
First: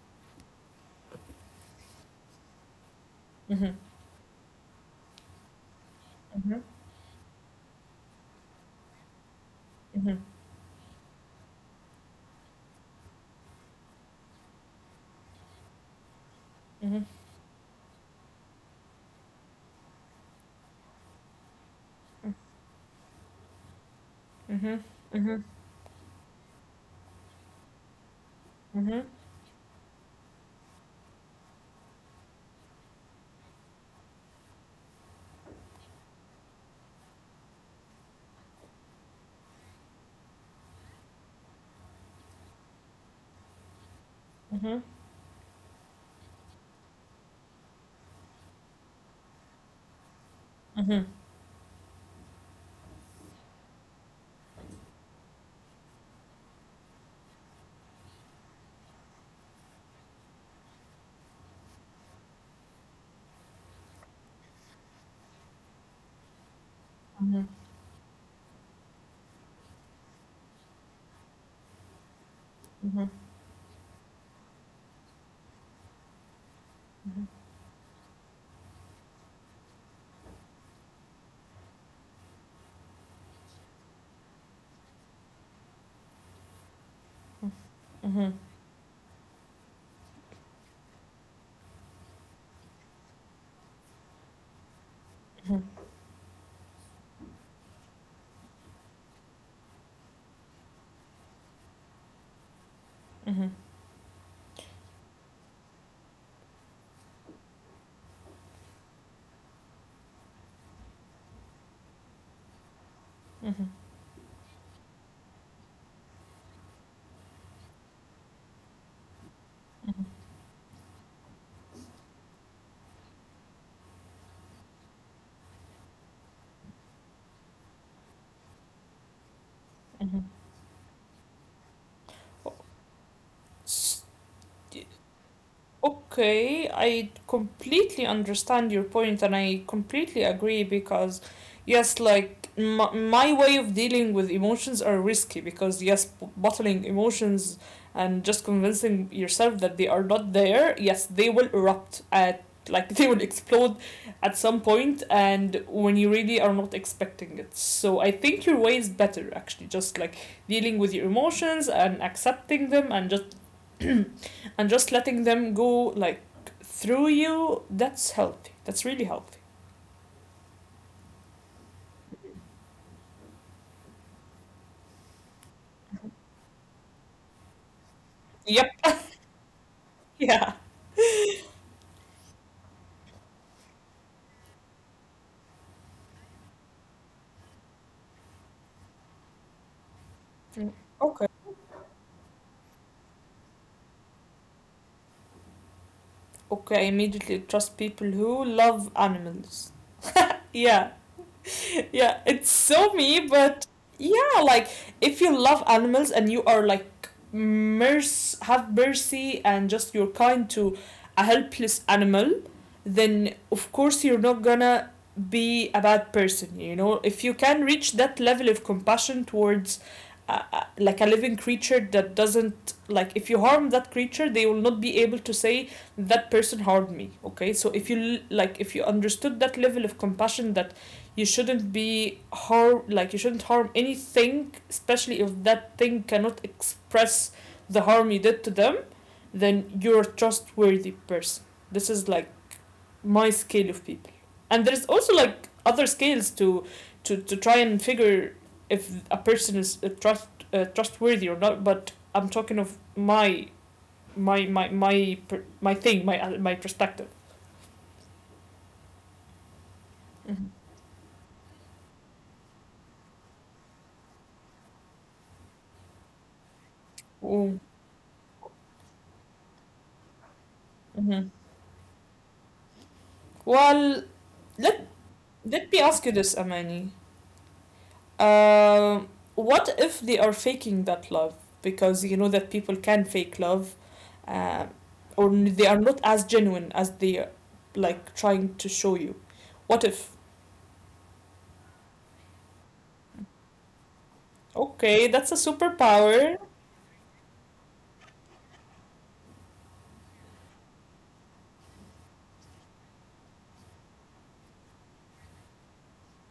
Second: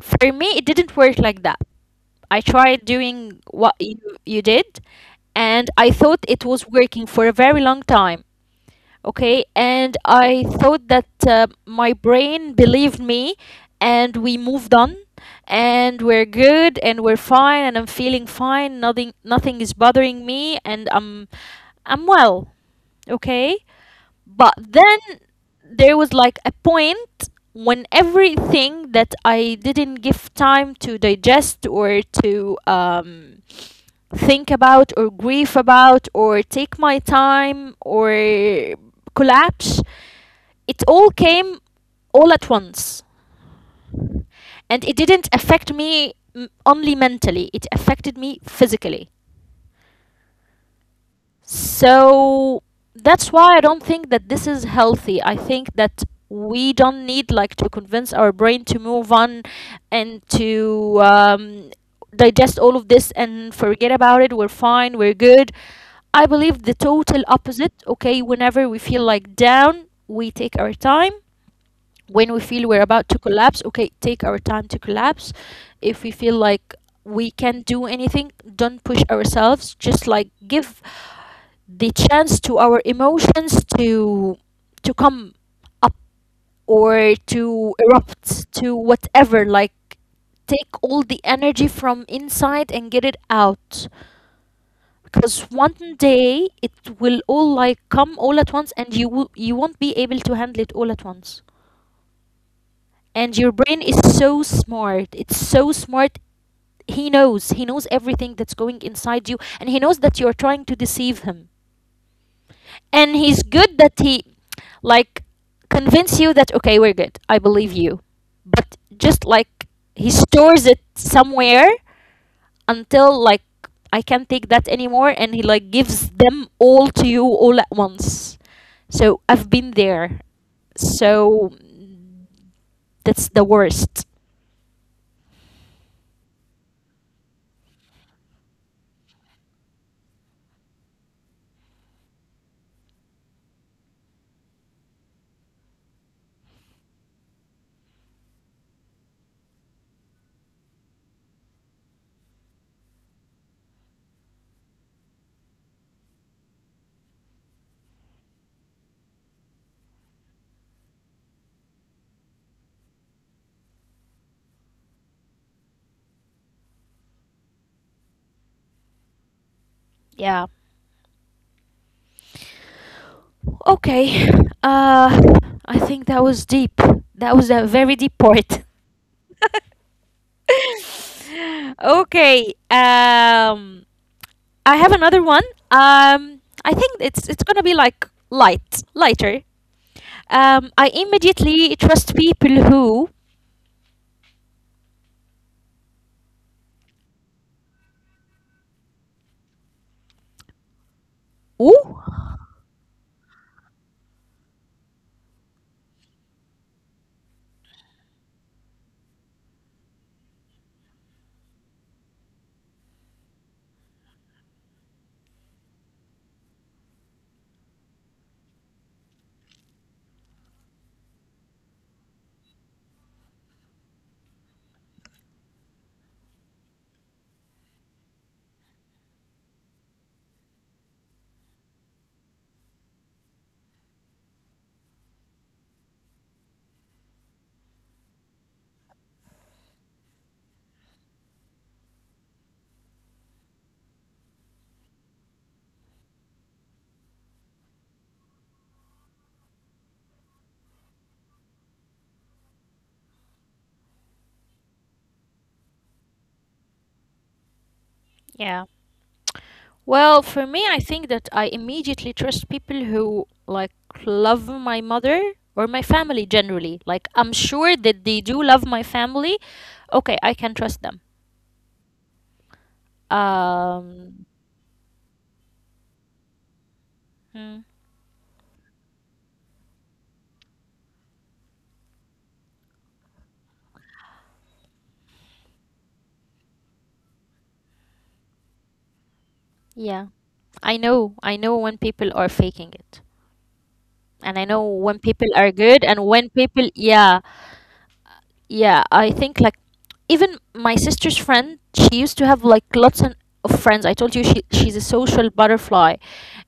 Speaker 1: for me it didn't work like that. I tried doing what
Speaker 2: Mhm.
Speaker 1: you did, and I thought it
Speaker 2: Mhm.
Speaker 1: was working for a very long time. Okay, and
Speaker 2: Mhm.
Speaker 1: I thought that my brain believed me, and we moved on, and we're good, and
Speaker 2: Mhm.
Speaker 1: we're fine, and I'm feeling fine. Nothing is bothering me, and I'm
Speaker 2: Mhm.
Speaker 1: well. Okay, but
Speaker 2: Mhm.
Speaker 1: then
Speaker 2: Mhm.
Speaker 1: there was like a point when everything
Speaker 2: Mhm.
Speaker 1: that I didn't give time to digest, or to think about, or grieve about, or take my time, or collapse, it all came all at once. And it didn't affect me only mentally, it affected me physically.
Speaker 2: Mhm.
Speaker 1: So that's why I don't think that this is healthy. I think that we don't need like to convince our brain to move on, and to digest all of this and forget about it. We're fine. We're good. I believe the total
Speaker 2: Mhm.
Speaker 1: opposite. Okay, whenever we feel like down, we take our time. When we feel we're about to
Speaker 2: Mhm.
Speaker 1: collapse, okay, take our time to collapse. If we feel like we
Speaker 2: Mhm.
Speaker 1: can't do anything, don't push ourselves. Just like give the chance to our emotions to come up, or to
Speaker 2: Mm-hmm. Mm-hmm.
Speaker 1: erupt, to whatever, like, take all the energy from inside and get it out, because one day it will all like come all at once, and you will, you won't be able to handle it all at once. And your
Speaker 2: Mm-hmm.
Speaker 1: brain is so smart, it's so smart. He knows, he knows everything that's going inside you, and he knows that you're trying to deceive him. And he's good,
Speaker 2: Mm-hmm.
Speaker 1: that he like convince you that okay, we're good, I believe you, but just like he stores it somewhere until like I can't take that anymore, and he like gives them all to you all at once. So I've been there. So
Speaker 2: Mm-hmm.
Speaker 1: that's the worst.
Speaker 2: S- Okay, I completely understand your point and I completely agree because, yes, like my way of dealing with emotions are risky because, yes, bottling emotions and just convincing yourself that they are not there, yes, they will erupt at, like, [LAUGHS] they will explode at some point and when you really are not expecting it. So I think your way is better, actually, just like dealing with your emotions and accepting them and just [CLEARS THROAT] and just letting them go like through you. That's healthy. That's really healthy.
Speaker 1: Yeah. Okay. uh I think that was deep. That was a very deep part.
Speaker 2: Yep. [LAUGHS] Yeah.
Speaker 1: [LAUGHS] [LAUGHS] Okay. I have another one. I think it's gonna be like light, lighter. I
Speaker 2: Mm. Okay.
Speaker 1: immediately trust people who.
Speaker 2: Okay. I immediately trust people who love animals. Yeah.
Speaker 1: Ooh.
Speaker 2: [LAUGHS] Yeah, it's so me, but yeah, like if you love animals and you are like have mercy and just you're kind to a helpless animal, then of course you're not gonna be a bad person, you know? If you can reach that level of compassion towards like a living creature that doesn't, like, if you harm that creature they will not be able to say that person harmed me. Okay, so if you like, if you understood that level of compassion, that you shouldn't harm anything, especially if that thing cannot express the harm you did to them, then you're a trustworthy person. This is like my scale of people. And there's also like other scales to to try and figure if a person is a trustworthy or not, but I'm talking of my my my my thing, my my perspective.
Speaker 1: Yeah. Well, for
Speaker 2: Mm-hmm.
Speaker 1: me, I think that I immediately trust people who like love my mother, or my family generally. Like, I'm sure that they do love my family. Okay, I can trust them.
Speaker 2: Mm-hmm. well
Speaker 1: Um,
Speaker 2: Let me ask you this, Amani.
Speaker 1: hmm,
Speaker 2: Um, what if they are faking that love? Because you know that people can fake love, um, or they are not as genuine as they are, like trying to show you. What
Speaker 1: yeah,
Speaker 2: if?
Speaker 1: I know when people are faking it. And I know when
Speaker 2: Okay,
Speaker 1: people
Speaker 2: that's
Speaker 1: are
Speaker 2: a
Speaker 1: good, and when
Speaker 2: superpower.
Speaker 1: people, yeah, yeah, I think like even my sister's friend, she used to have like of friends. I told you she's a social butterfly,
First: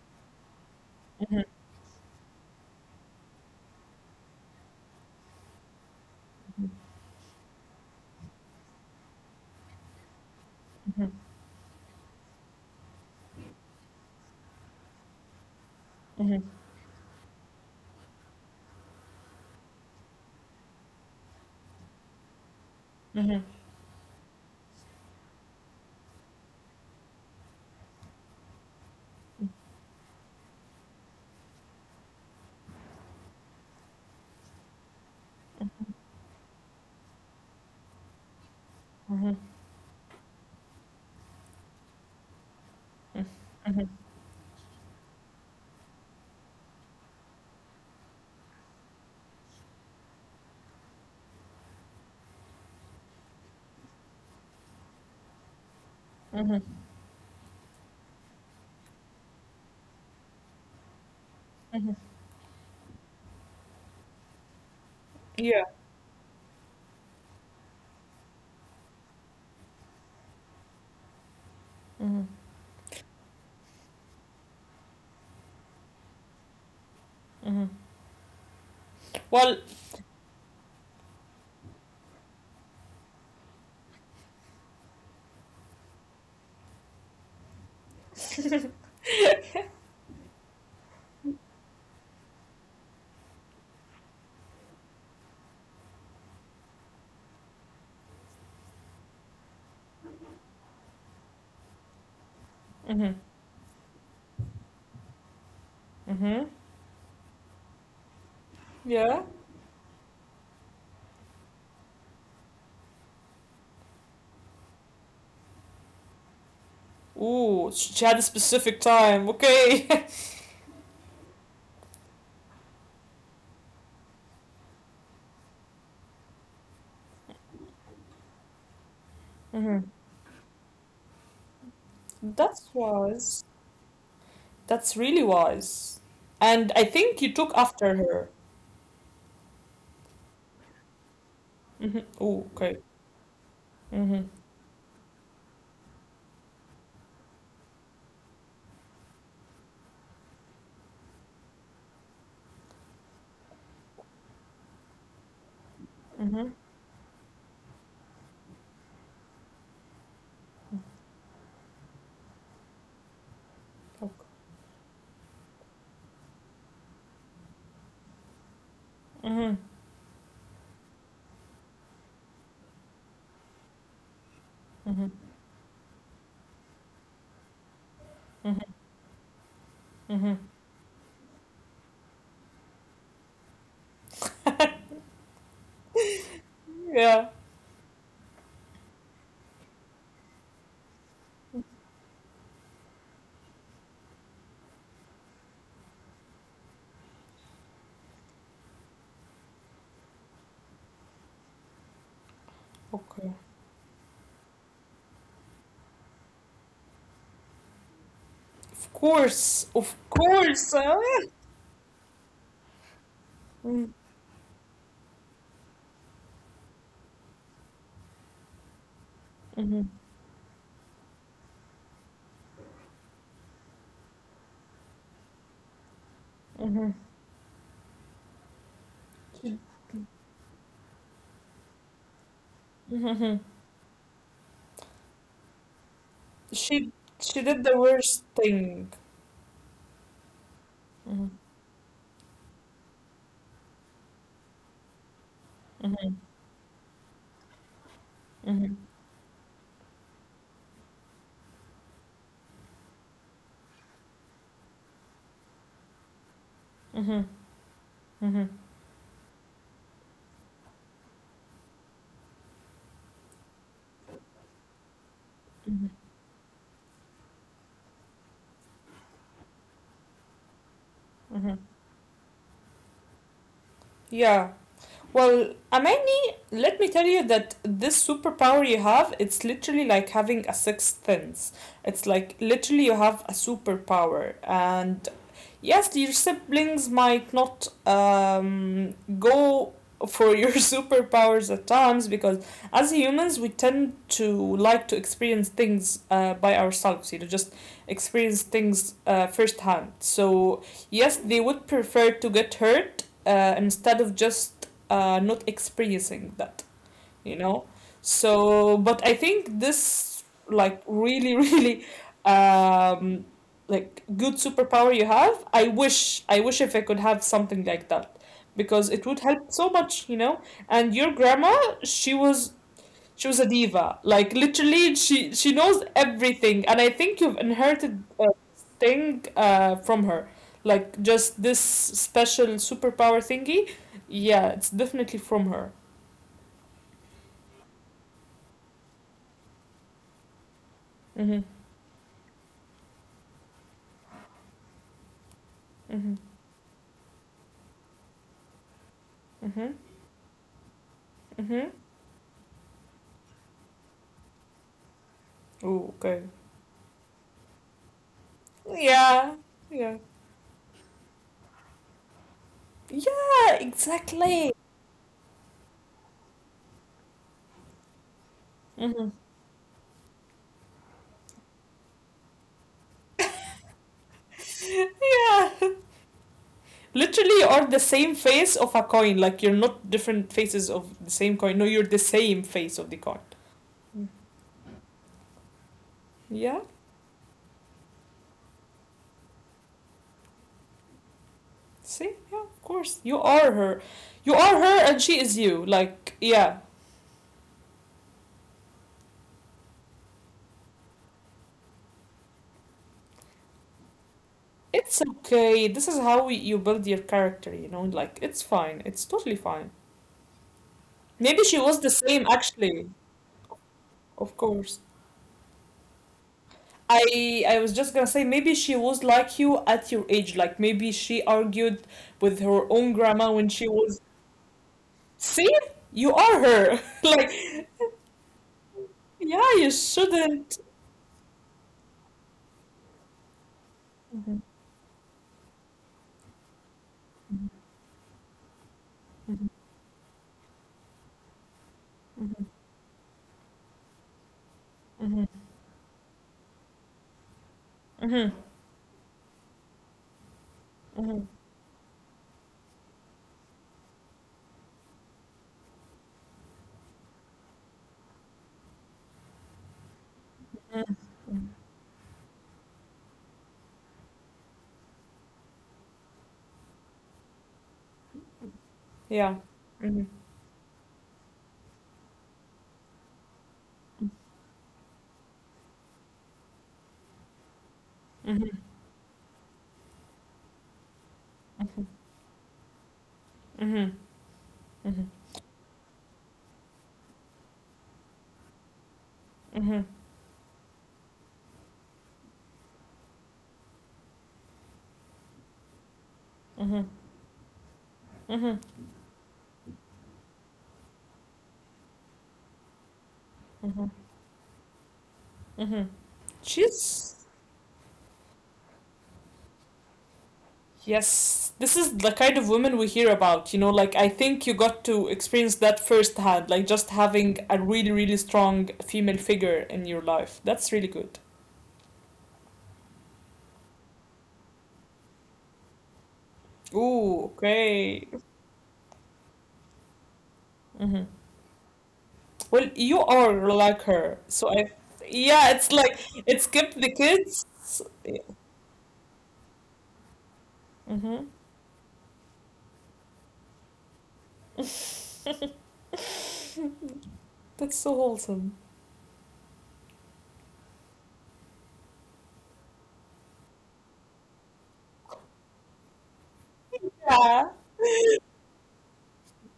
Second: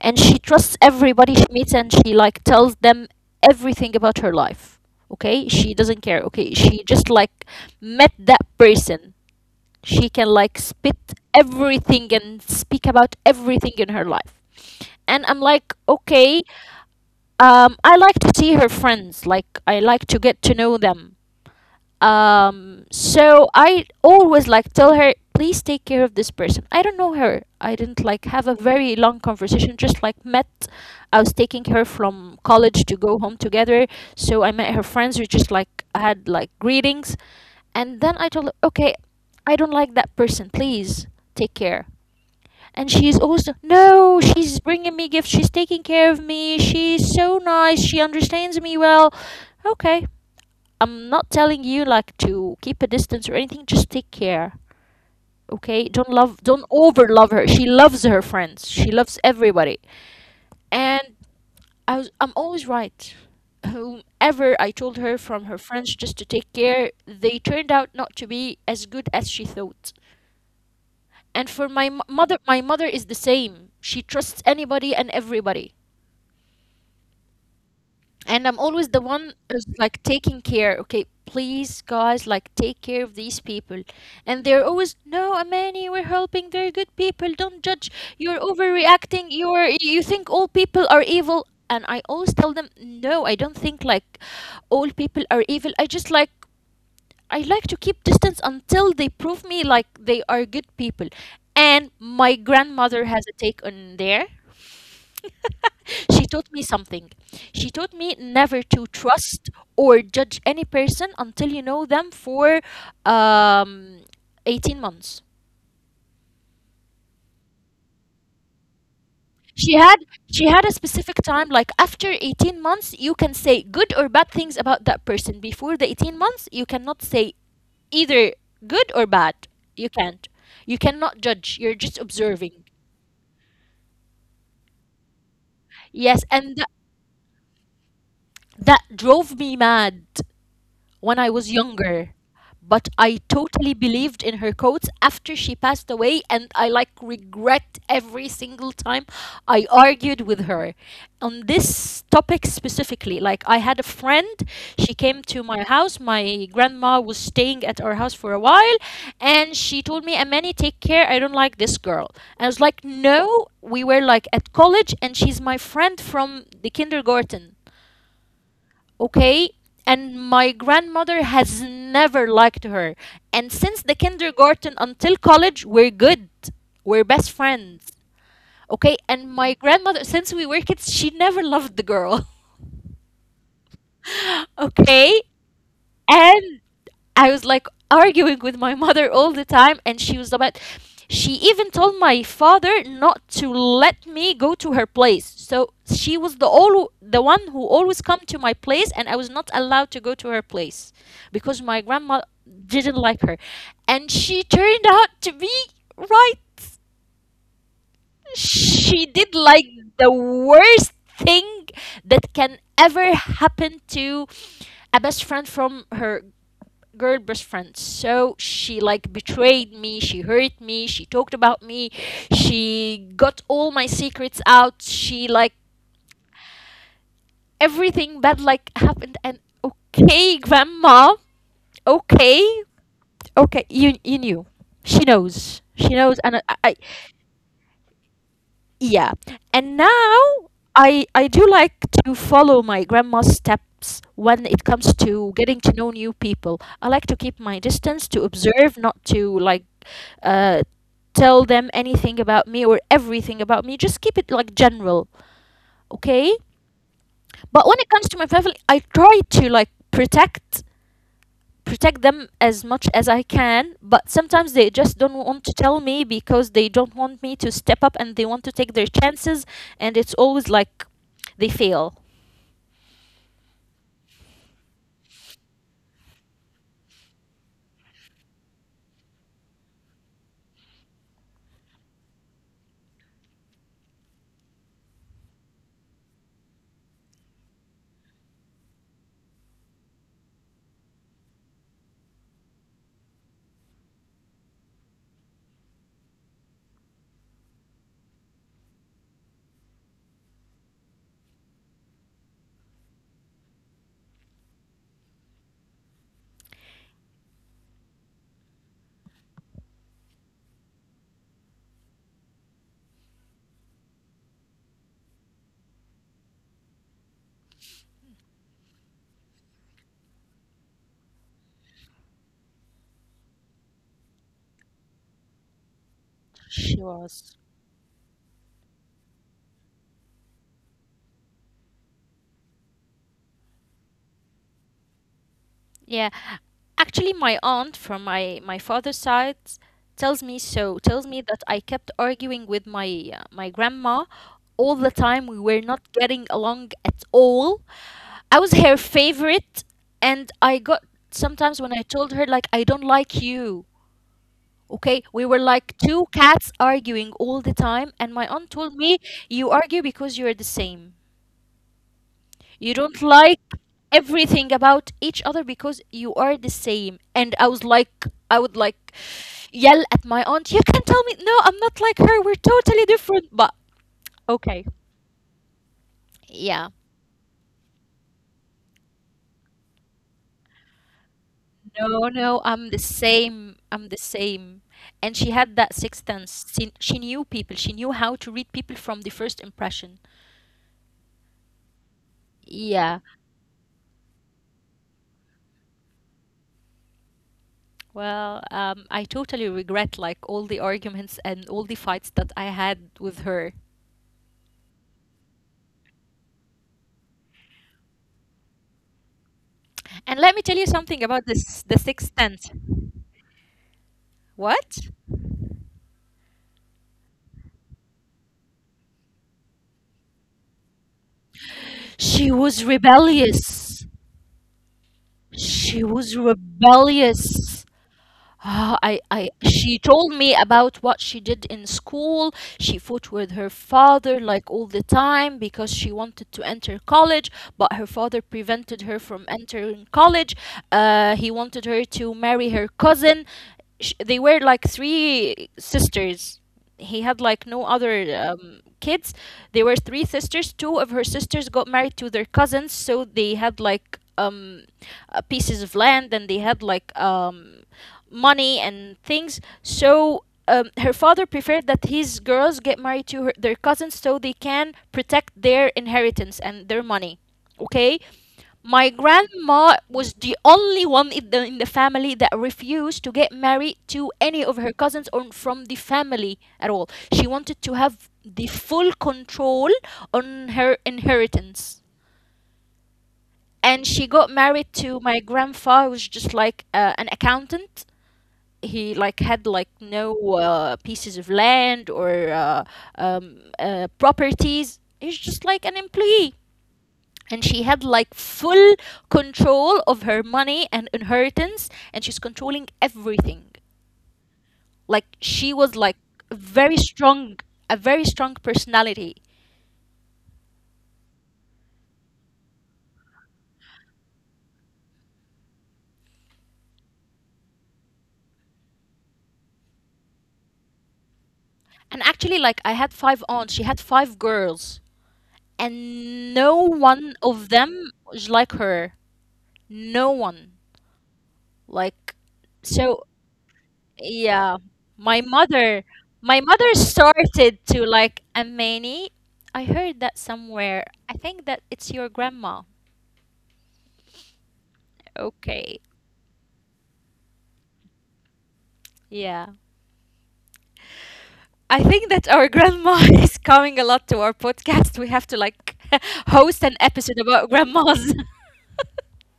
Speaker 1: and she trusts everybody she meets, and she like tells them everything about her life. Okay? She doesn't care. Okay? She just like met that person. She can like spit everything and speak about everything in her life. And I'm like, okay. I like to see her friends. Like, I like to get to know them. So I always like tell her, please take care of this person. I don't know her. I didn't like have a very long conversation. Just like met. I was taking her from college to go home together. So I met her friends. We just like had like greetings, and then I told her, okay, I don't like that person. Please take care. And she's also, no, she's bringing me gifts, she's taking care of me, she's so nice, she understands me well. Okay, I'm not telling you like to keep a distance or anything, just take care. Okay, don't love, don't over love her. She loves her friends, she loves everybody. And I was, I'm always right. Whomever I told her from her
Speaker 2: Yeah.
Speaker 1: friends just to take care, they turned out not to be as good as she thought. And for my mother, my mother is the same. She trusts anybody and everybody, and I'm always the one
Speaker 2: Well.
Speaker 1: who's like taking care. Okay, please, guys, like, take care of these people. And they're always, no, Amani, we're helping, they're good people, don't judge, you're overreacting, you think all people are evil. And I always tell them, no, I don't think like all people are evil. I like to keep distance until they prove me like they are good people. And my grandmother has a take on there. [LAUGHS] She taught me something. She taught me never to
Speaker 2: Yeah.
Speaker 1: trust or judge any person until you know them for um, 18 months.
Speaker 2: Ooh, she had a specific time.
Speaker 1: She
Speaker 2: Okay.
Speaker 1: had she had a specific time. Like, after 18 months you can say good or bad things about that person. Before the 18 months you cannot say either good or bad. You
Speaker 2: [LAUGHS]
Speaker 1: can't. You cannot judge. You're just
Speaker 2: That
Speaker 1: observing.
Speaker 2: was That's really wise.
Speaker 1: Yes, and
Speaker 2: And I think you took after her.
Speaker 1: that drove me mad when I was
Speaker 2: Hmm.
Speaker 1: younger,
Speaker 2: Oh, okay.
Speaker 1: but I totally
Speaker 2: Hmm.
Speaker 1: believed in her quotes after she passed away, and I like regret every single time I argued with her on this topic specifically. Like, I had a friend, she came to my house,
Speaker 2: Hmm.
Speaker 1: my grandma was staying at our house for a while, and she told me, Amani, take care, I don't like this girl. And I was like, no, we were like at college, and she's my friend from the kindergarten.
Speaker 2: Hmm.
Speaker 1: Okay? And my grandmother has never liked her, and since the kindergarten
Speaker 2: Hmm.
Speaker 1: until college we're good, we're best friends. Okay? And my grandmother,
Speaker 2: Hmm.
Speaker 1: since we were kids, she never loved the girl. [LAUGHS] Okay.
Speaker 2: [LAUGHS]
Speaker 1: And
Speaker 2: Yeah.
Speaker 1: I was like arguing with my mother all the time, and she was about. She even told my father not to let me go to her place. So she was the one who always come to my place, and I was not allowed to go to her place because my grandma
Speaker 2: Okay.
Speaker 1: didn't like her, and she turned out to be right.
Speaker 2: Of
Speaker 1: She
Speaker 2: course.
Speaker 1: did
Speaker 2: Of
Speaker 1: like the
Speaker 2: course. Oh,
Speaker 1: worst thing that can ever
Speaker 2: yeah.
Speaker 1: happen to a best friend from her girl best friend. So she like
Speaker 2: Mm-hmm.
Speaker 1: betrayed me, she hurt me, she talked about me, she got all my secrets out, she like
Speaker 2: Mm-hmm.
Speaker 1: everything bad like
Speaker 2: She,
Speaker 1: happened, and okay, grandma, okay,
Speaker 2: mhm.
Speaker 1: okay, you knew. She knows. She knows,
Speaker 2: she
Speaker 1: and I.
Speaker 2: she did the worst thing.
Speaker 1: Yeah. And now
Speaker 2: Hmm.
Speaker 1: I do like to follow my grandma's steps when it comes to
Speaker 2: Hmm.
Speaker 1: getting to know new people. I like to keep my distance,
Speaker 2: Hmm.
Speaker 1: to observe, not to like uh tell them anything about me or everything about me. Just keep it like general, okay?
Speaker 2: Hmm.
Speaker 1: But when
Speaker 2: Hmm.
Speaker 1: it comes to my family, I try to like protect them as much as I can, but sometimes they just don't want to tell me because they don't want me to step up and they want to take their chances, and it's always like
Speaker 2: Hmm.
Speaker 1: they fail.
Speaker 2: Yeah. Well, Amanda, let me tell you that this superpower you have, it's literally like having a sixth sense. It's like, literally, you have a superpower. And yes, your siblings might not go for your [LAUGHS] superpowers at times because as humans we tend to like to experience things by ourselves, you know, just experience things firsthand. So yes, they would prefer to get hurt instead of just not experiencing that, you know. So but I think this like really [LAUGHS] really um, like good superpower you have. I wish if I could have something like that because it would help so much, you know. And your grandma, she was she was a diva. Like, literally, she knows everything and I think
Speaker 1: She
Speaker 2: you've
Speaker 1: was.
Speaker 2: inherited a thing uh, from her, like just this special superpower thingy. Yeah, it's definitely from her.
Speaker 1: Yeah. Actually, my aunt from my father's side tells me so,
Speaker 2: Mm-hmm.
Speaker 1: tells me that I kept arguing with my my grandma all the time. We were
Speaker 2: Mm-hmm.
Speaker 1: not getting along at all. I was her
Speaker 2: Mm-hmm.
Speaker 1: favorite, and I got
Speaker 2: Mm-hmm.
Speaker 1: sometimes when I told her like I don't like you. Okay, we were
Speaker 2: Ooh,
Speaker 1: like
Speaker 2: okay.
Speaker 1: two cats arguing all the time, and my aunt told me,
Speaker 2: Yeah.
Speaker 1: you
Speaker 2: Yeah.
Speaker 1: argue because you're the same. You don't
Speaker 2: Yeah,
Speaker 1: like
Speaker 2: exactly.
Speaker 1: everything about each other because you are the same. And I was like, I would
Speaker 2: Mm-hmm.
Speaker 1: like yell at my aunt, you can tell me, no, I'm not like her. We're totally different. But okay,
Speaker 2: Yeah.
Speaker 1: yeah.
Speaker 2: Literally, you are the same face of a coin. Like, you're not different faces of the same coin. No, you're the
Speaker 1: No,
Speaker 2: same
Speaker 1: no,
Speaker 2: face of the
Speaker 1: I'm the
Speaker 2: coin.
Speaker 1: same.
Speaker 2: Mm.
Speaker 1: I'm the same. And she had that sixth
Speaker 2: Yeah.
Speaker 1: sense. She knew people, she knew how to read people from the first impression.
Speaker 2: See? Yeah, of course. You
Speaker 1: Yeah.
Speaker 2: are her. You are her and she is you. Like, yeah.
Speaker 1: Well, I totally regret like all the arguments and all the fights that I had with her.
Speaker 2: It's okay. This is how we, You build your character, you know? Like, it's fine. It's totally fine.
Speaker 1: And let me tell you something
Speaker 2: Maybe
Speaker 1: about
Speaker 2: she was
Speaker 1: this
Speaker 2: the
Speaker 1: the
Speaker 2: same,
Speaker 1: sixth sense.
Speaker 2: actually. Of course.
Speaker 1: What?
Speaker 2: I was just gonna say maybe she was like you at your age. Like, maybe she argued with
Speaker 1: She
Speaker 2: her
Speaker 1: was
Speaker 2: own grandma when she was.
Speaker 1: rebellious.
Speaker 2: See,
Speaker 1: She
Speaker 2: you
Speaker 1: was
Speaker 2: are her. [LAUGHS] Like,
Speaker 1: rebellious. Ah,
Speaker 2: yeah, you
Speaker 1: she told me
Speaker 2: shouldn't.
Speaker 1: about what she did in school. She fought with her father like all the time because she wanted to enter college, but her father prevented her from entering college. He wanted her to
Speaker 2: Mm-hmm.
Speaker 1: marry her cousin. Sh they were like three sisters. He had like no other
Speaker 2: Hmm.
Speaker 1: kids. They were three sisters. Two of her
Speaker 2: Hmm.
Speaker 1: sisters got married to their cousins, so they had like pieces of land and they had like money and things. So her father preferred that his girls get married to her, their cousins so they can protect their inheritance and their money. Okay? My
Speaker 2: Yeah.
Speaker 1: grandma
Speaker 2: Mm-hmm.
Speaker 1: was the only one in the family that refused to get married to any of her cousins or from the family at all. She wanted to have
Speaker 2: Hmm.
Speaker 1: the full control on her inheritance,
Speaker 2: Hmm. Hmm.
Speaker 1: and she got married to my grandfather who was just like an accountant. He like had like
Speaker 2: Hmm.
Speaker 1: no pieces of land or properties. He's just like an employee.
Speaker 2: Hmm.
Speaker 1: And she had like
Speaker 2: Hmm.
Speaker 1: full control of her money and inheritance, and she's controlling everything. Like she was
Speaker 2: Hmm.
Speaker 1: like very
Speaker 2: She's.
Speaker 1: strong, a very strong personality.
Speaker 2: Yes, this is the kind of women we hear about. You know, like, I think you got to experience that firsthand, like just having a really, really strong female figure in your life. That's really good.
Speaker 1: And actually, like I had five aunts, she had five girls, and no one
Speaker 2: Ooh,
Speaker 1: of them
Speaker 2: okay.
Speaker 1: was like her. No one.
Speaker 2: Hmm.
Speaker 1: Like
Speaker 2: Well, you
Speaker 1: so
Speaker 2: are like her, so
Speaker 1: yeah, my
Speaker 2: yeah, it's
Speaker 1: mother,
Speaker 2: like it
Speaker 1: my mother
Speaker 2: skipped the kids.
Speaker 1: started to like amani. I heard that somewhere.
Speaker 2: Mm-hmm.
Speaker 1: I think that it's your grandma. Okay.
Speaker 2: That's so wholesome.
Speaker 1: Yeah. I think that our grandma [LAUGHS] is coming a lot to our podcast. We have to like [LAUGHS] host an episode
Speaker 2: Yeah.
Speaker 1: about grandmas.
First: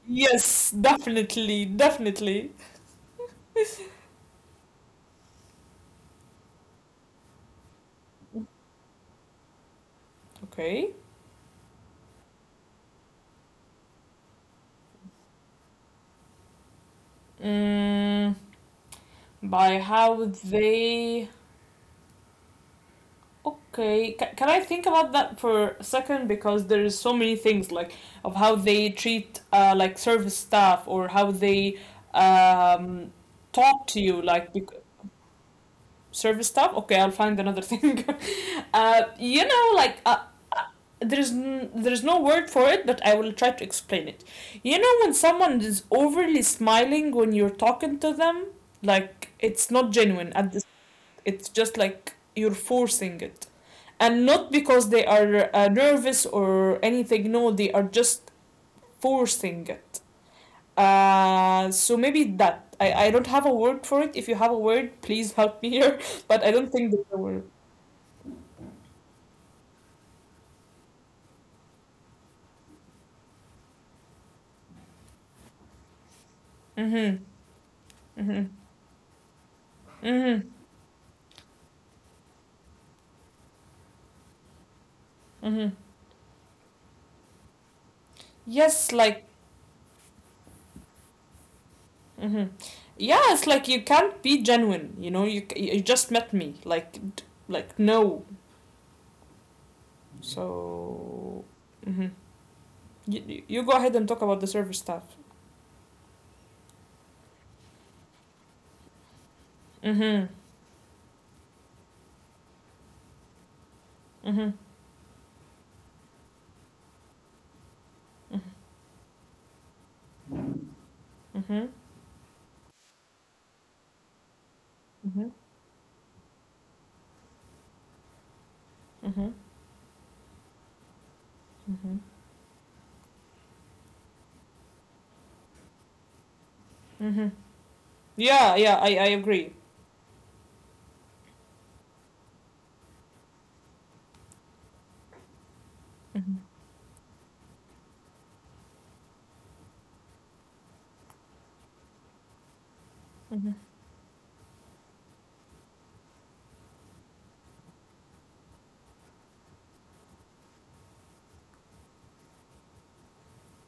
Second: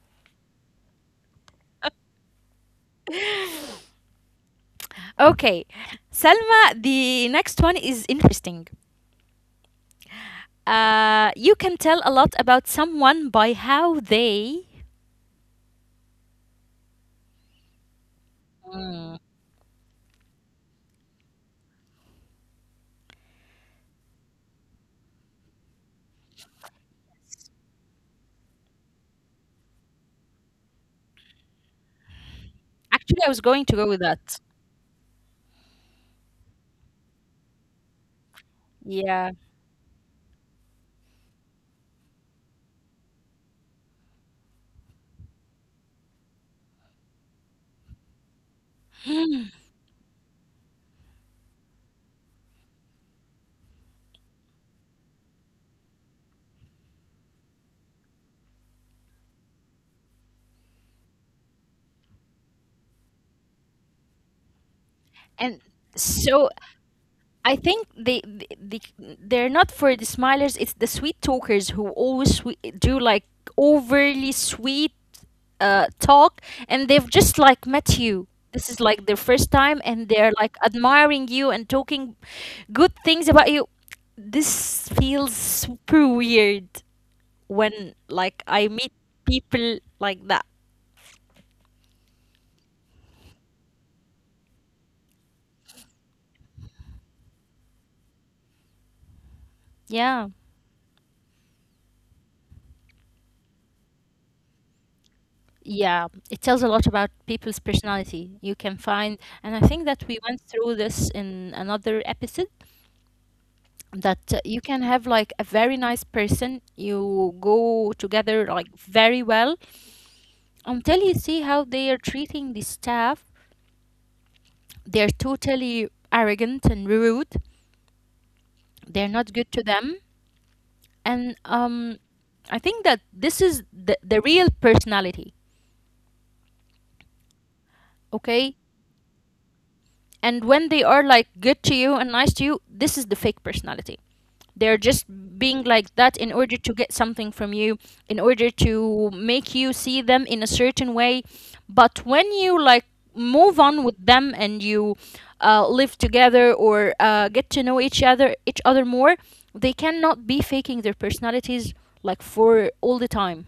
Speaker 2: Yes, definitely, definitely.
Speaker 1: [LAUGHS] Okay. Salma, the next one is interesting.
Speaker 2: Okay.
Speaker 1: You can tell a lot about someone by how they.
Speaker 2: Mm,
Speaker 1: Mm.
Speaker 2: by how they. Okay, ca can I think about that for a second? Because there's so many things, like, of how they treat like service staff or how they
Speaker 1: Actually,
Speaker 2: um,
Speaker 1: I was going to go
Speaker 2: talk
Speaker 1: with
Speaker 2: to you,
Speaker 1: that.
Speaker 2: like bec service staff. Okay, I'll find another thing. [LAUGHS]
Speaker 1: Yeah.
Speaker 2: You know, like uh, there's n there's no word for it, but I will try to explain it. You know, when someone is overly smiling when you're talking to them, like,
Speaker 1: [GASPS]
Speaker 2: it's not genuine. At this, it's just like you're forcing it, and not because they are nervous or anything. No, they are just forcing it, so maybe that, I don't have a word for it. If you have a word, please
Speaker 1: And
Speaker 2: help me here. [LAUGHS]
Speaker 1: so
Speaker 2: But I don't think there's a word.
Speaker 1: I think they're not for the smilers, it's the sweet talkers who always swe do like overly sweet talk, and they've
Speaker 2: Mm-hmm.
Speaker 1: just like met you.
Speaker 2: Mm-hmm.
Speaker 1: This is like their first time and they're
Speaker 2: Mm-hmm.
Speaker 1: like admiring you and talking good things about you. This feels
Speaker 2: Mm-hmm.
Speaker 1: super weird when like I meet
Speaker 2: Yes, like,
Speaker 1: people like that.
Speaker 2: mm-hmm. Yeah, it's like you can't be genuine, you know. You just met me, like like, no.
Speaker 1: Yeah.
Speaker 2: So, mm-hmm. You go ahead and talk about the service staff.
Speaker 1: Yeah, it tells a lot about people's personality. You can find, and I think that we went
Speaker 2: Mm-hmm.
Speaker 1: through this in another episode, that you
Speaker 2: Mm-hmm.
Speaker 1: can have like a very nice person, you go together like very well until you see how
Speaker 2: Mm-hmm. Mm-hmm.
Speaker 1: they are treating the staff. They're
Speaker 2: Mm-hmm.
Speaker 1: totally arrogant and rude. They're not
Speaker 2: Mm-hmm.
Speaker 1: good to them. And
Speaker 2: Mm-hmm.
Speaker 1: I think that this is the real personality,
Speaker 2: Mm-hmm.
Speaker 1: okay?
Speaker 2: Yeah, yeah, I agree.
Speaker 1: And when they are like good to you and nice to you, this is the fake personality. They're just being like that in
Speaker 2: Mm-hmm.
Speaker 1: order to get something from you, in order to make you see them in a certain way. But when you like
Speaker 2: Mm-hmm.
Speaker 1: move on with them and you live together or get to know each other more, they cannot be faking their personalities like for all the time.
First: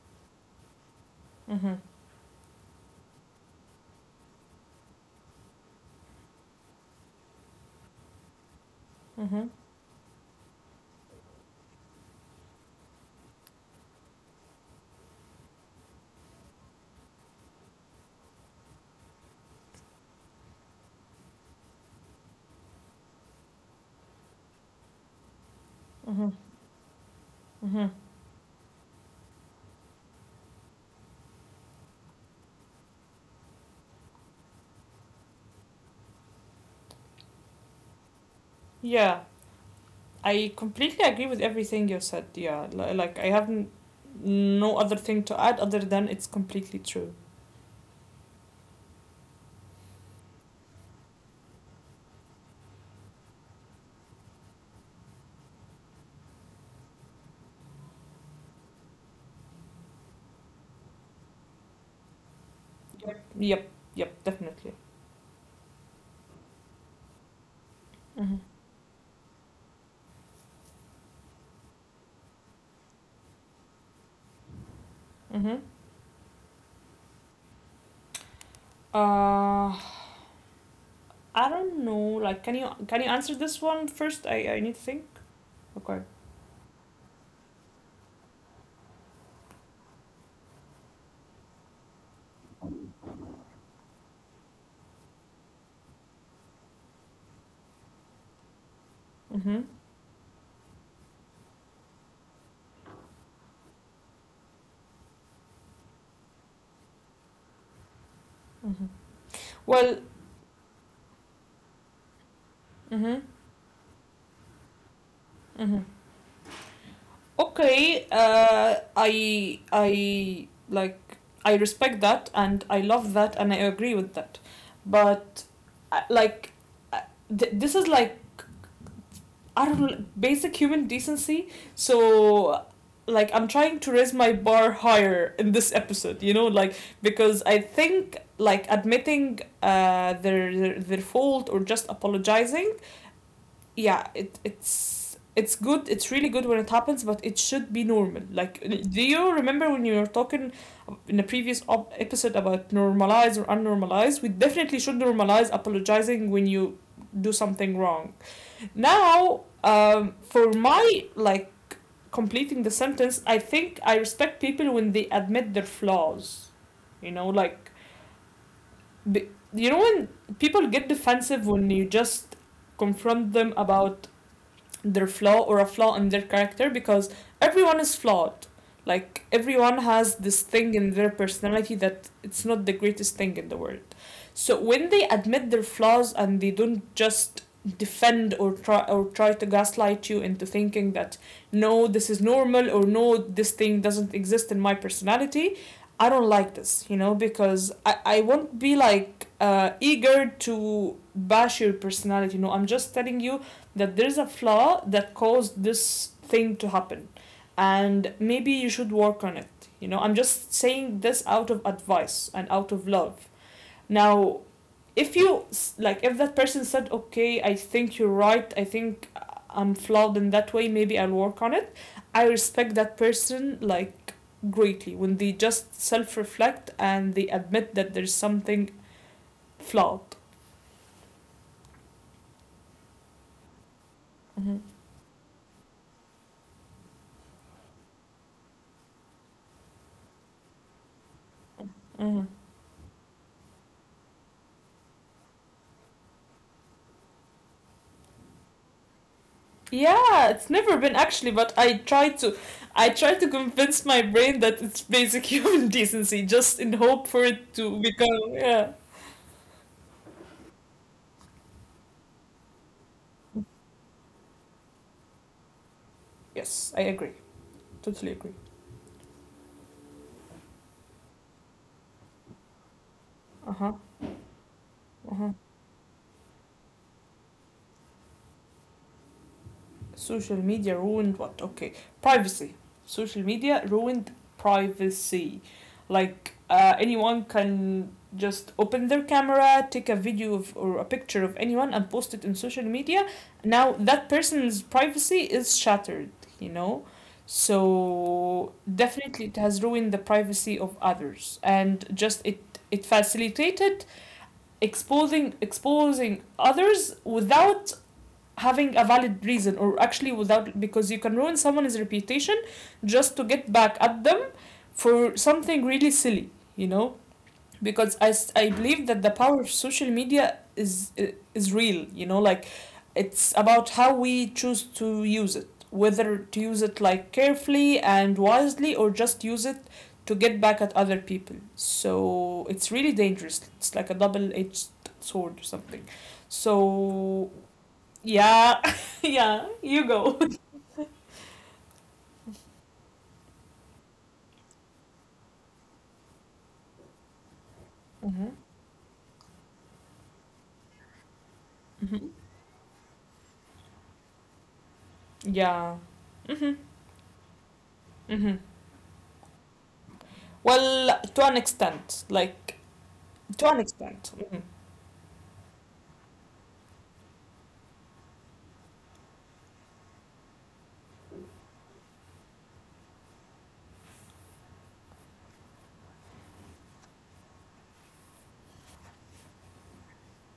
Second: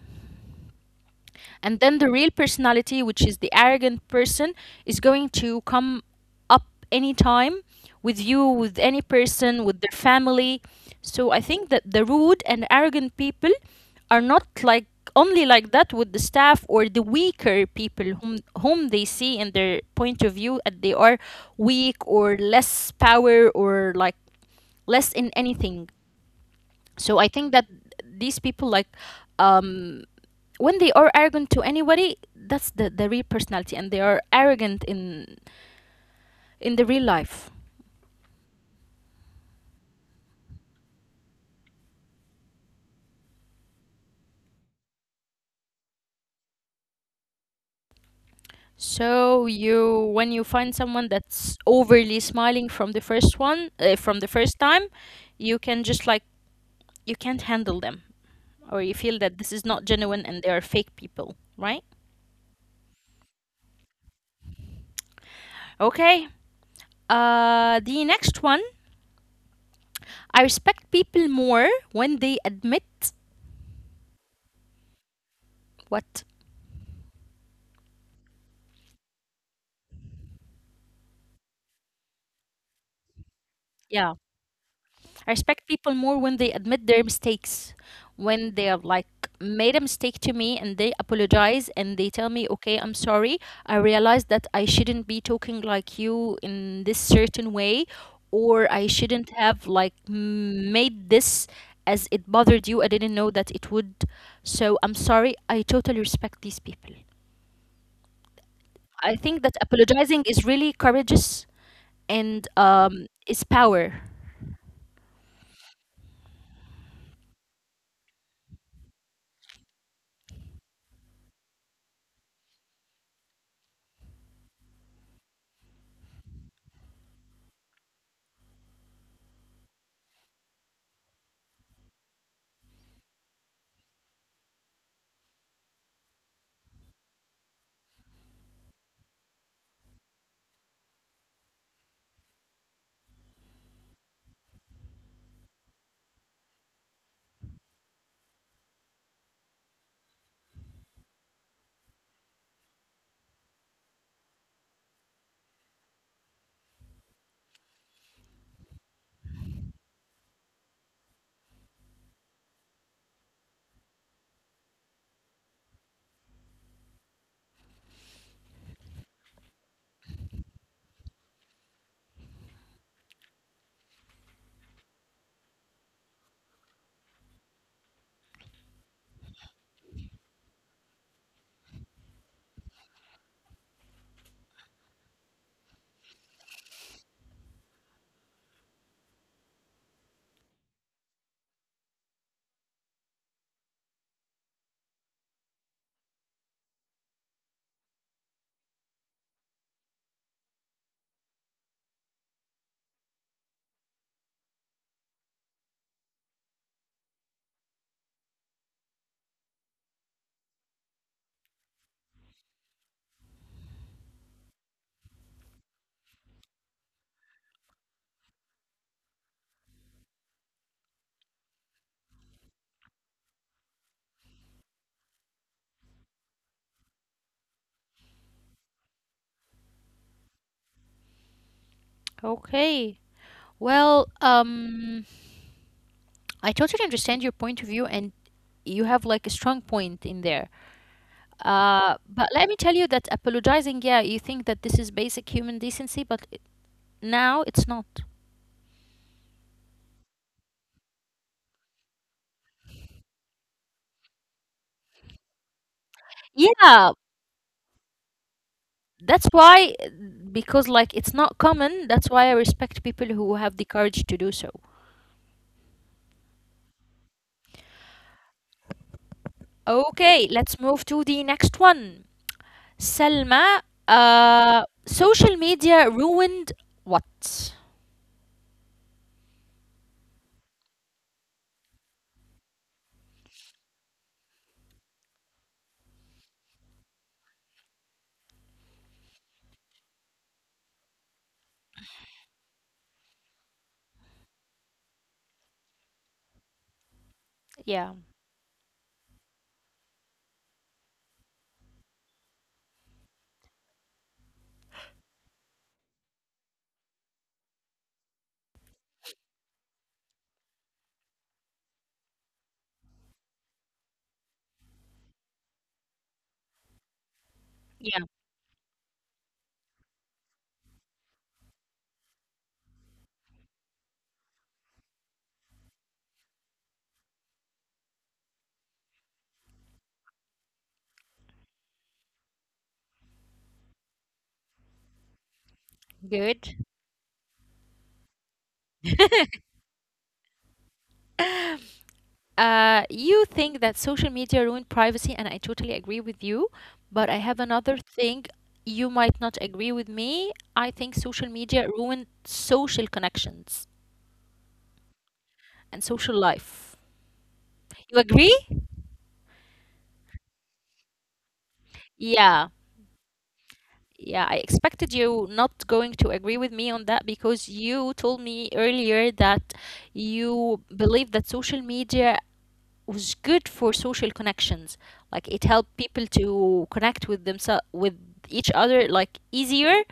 Speaker 2: Mm-hmm.
Speaker 1: And then the real personality, which is the arrogant person, is going to come up anytime with you, with any
Speaker 2: Mm-hmm.
Speaker 1: person, with their family. So I think that the rude and arrogant people are not like only like that with the staff or the weaker people whom they see in their point of view that they are weak or less power or like less in anything.
Speaker 2: Mm-hmm.
Speaker 1: So I
Speaker 2: Mm-hmm.
Speaker 1: think that these people like um when they are arrogant to anybody, that's the real personality and they are arrogant in the real life.
Speaker 2: Yeah, I completely agree with everything you said. Yeah, like, I have no other thing to add other than it's completely true.
Speaker 1: So you when you find someone that's overly smiling from the first one from the first time, you can just like you can't handle them or you feel that this is not genuine and they are fake people, right?
Speaker 2: Yep, yep, yep, definitely.
Speaker 1: Okay,
Speaker 2: Mm-hmm.
Speaker 1: the next one. I respect people more when they admit
Speaker 2: Mm-hmm.
Speaker 1: what?
Speaker 2: Uh, I don't know. Like, can you answer this one first?
Speaker 1: Yeah,
Speaker 2: I need to think.
Speaker 1: I respect
Speaker 2: Okay.
Speaker 1: people more when they admit their mistakes, when they have like made a mistake to me and they apologize and they tell me, okay, I'm sorry. I realized that I shouldn't be talking like you in this certain way, or I shouldn't
Speaker 2: Mm-hmm.
Speaker 1: have like m- made this as it bothered you. I didn't know that it would. So I'm sorry. I totally respect these people.
Speaker 2: Mm-hmm.
Speaker 1: I think that
Speaker 2: Well.
Speaker 1: apologizing is really courageous and
Speaker 2: Mm-hmm.
Speaker 1: is power.
Speaker 2: Mm-hmm. Okay, I like, I respect that and I love that and I agree with that, but uh, like uh, this is like, I don't know, basic human decency. So, like, I'm trying to raise my bar higher in this episode, you know, like, because I think like admitting their fault or just apologizing, yeah, it's good. It's really good when it happens, but it should be normal. Like, do you remember when you were talking in the previous episode about normalize or unnormalize? We definitely should normalize apologizing when you do something wrong. Now for my like completing the sentence, I think I respect people when they admit their flaws. You know, like, be, you know when people get defensive when you just confront them about their flaw or a flaw in their character, because everyone is flawed. Like, everyone has this thing in their personality that it's not the greatest thing in the world. So when they admit their flaws and they don't just defend or try to gaslight you into thinking that no, this is normal, or no, this thing doesn't exist in my personality. I don't like this, you know, because I won't be like eager to bash your personality. No, I'm just telling you that there's a flaw that caused this thing to happen, and maybe you should work on it, you know, I'm just saying this out of advice and out of love. Now if you, like if that person said, okay, I think you're right, I think I'm flawed in that way, maybe I'll work on it, I respect that person, like greatly, when they just self-reflect and they admit that there's something flawed.
Speaker 1: Okay. Well,
Speaker 2: Mm-hmm.
Speaker 1: I totally understand your point of view, and you have like a strong point in there. But
Speaker 2: Mm-hmm.
Speaker 1: let me tell you that apologizing, yeah, you think that this is basic human decency, but it- now it's not.
Speaker 2: Yeah, it's never been, actually, but I try to, I try to convince my brain that it's basic [LAUGHS] human decency, just in
Speaker 1: Yeah,
Speaker 2: hope for it to become, yeah.
Speaker 1: that's why, because like it's not common, that's why I respect people who have the courage to do so.
Speaker 2: Yes, I agree. Totally agree.
Speaker 1: Okay, let's move to the next one. Selma,
Speaker 2: Uh-huh. Uh-huh.
Speaker 1: social media ruined what?
Speaker 2: Social media ruined what? Okay, privacy. Social media ruined privacy. Like anyone can just open their camera, take a video of, or a picture of anyone and post it in social media. Now that person's privacy is shattered, you know?
Speaker 1: Yeah,
Speaker 2: So definitely it has ruined the privacy of others, and just it, it facilitated exposing others without having a valid reason, or actually without, because you can ruin someone's reputation just to get back at them for something really silly, you know, because
Speaker 1: yeah,
Speaker 2: I believe that the power of social media is real, you know, like it's about how we choose to use it, whether to use it like carefully and wisely, or just use it to get back at other people. So it's really dangerous, it's like a double-edged sword or something.
Speaker 1: good.
Speaker 2: So yeah, [LAUGHS] yeah, you go.
Speaker 1: You think that social media ruined privacy, and I totally agree with you. But I have
Speaker 2: Mm-hmm.
Speaker 1: another thing. You might not agree with me. I think social
Speaker 2: Mm-hmm.
Speaker 1: media ruined social connections
Speaker 2: Yeah.
Speaker 1: and
Speaker 2: Hmm.
Speaker 1: social life.
Speaker 2: Hmm.
Speaker 1: You agree?
Speaker 2: Well, to an extent, like
Speaker 1: Yeah.
Speaker 2: to an extent.
Speaker 1: Yeah, I expected you not going to agree with me on that because you told me earlier that you believe that social media was good for social connections. Like it helped people to connect with themselves with each other like easier.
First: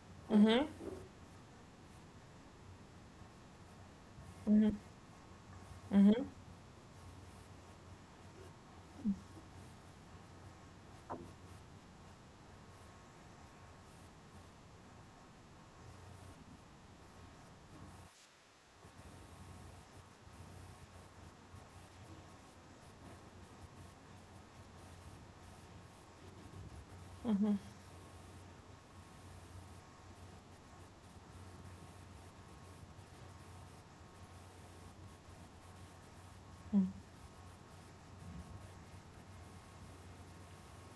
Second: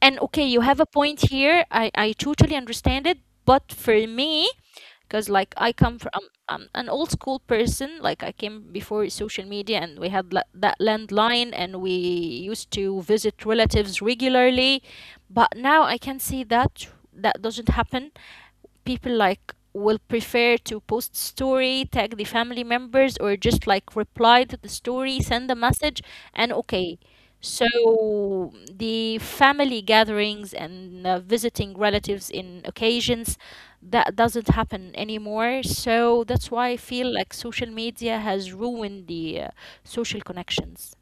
Speaker 1: And okay,
Speaker 2: Mm-hmm.
Speaker 1: you have a
Speaker 2: Hmm.
Speaker 1: point here. I totally understand it, but for me
Speaker 2: Hmm.
Speaker 1: because like I come from
Speaker 2: Hmm.
Speaker 1: I'm, an old school person like I came before social media and we had la- that landline and we used to visit relatives regularly, but now I can see that that doesn't happen. People like will prefer to post story, tag the family members, or just like reply to the story, send a message. And okay, so the family gatherings and visiting relatives in occasions, that doesn't happen anymore. So that's why I feel
Speaker 2: Hmm.
Speaker 1: like social media has ruined the social connections.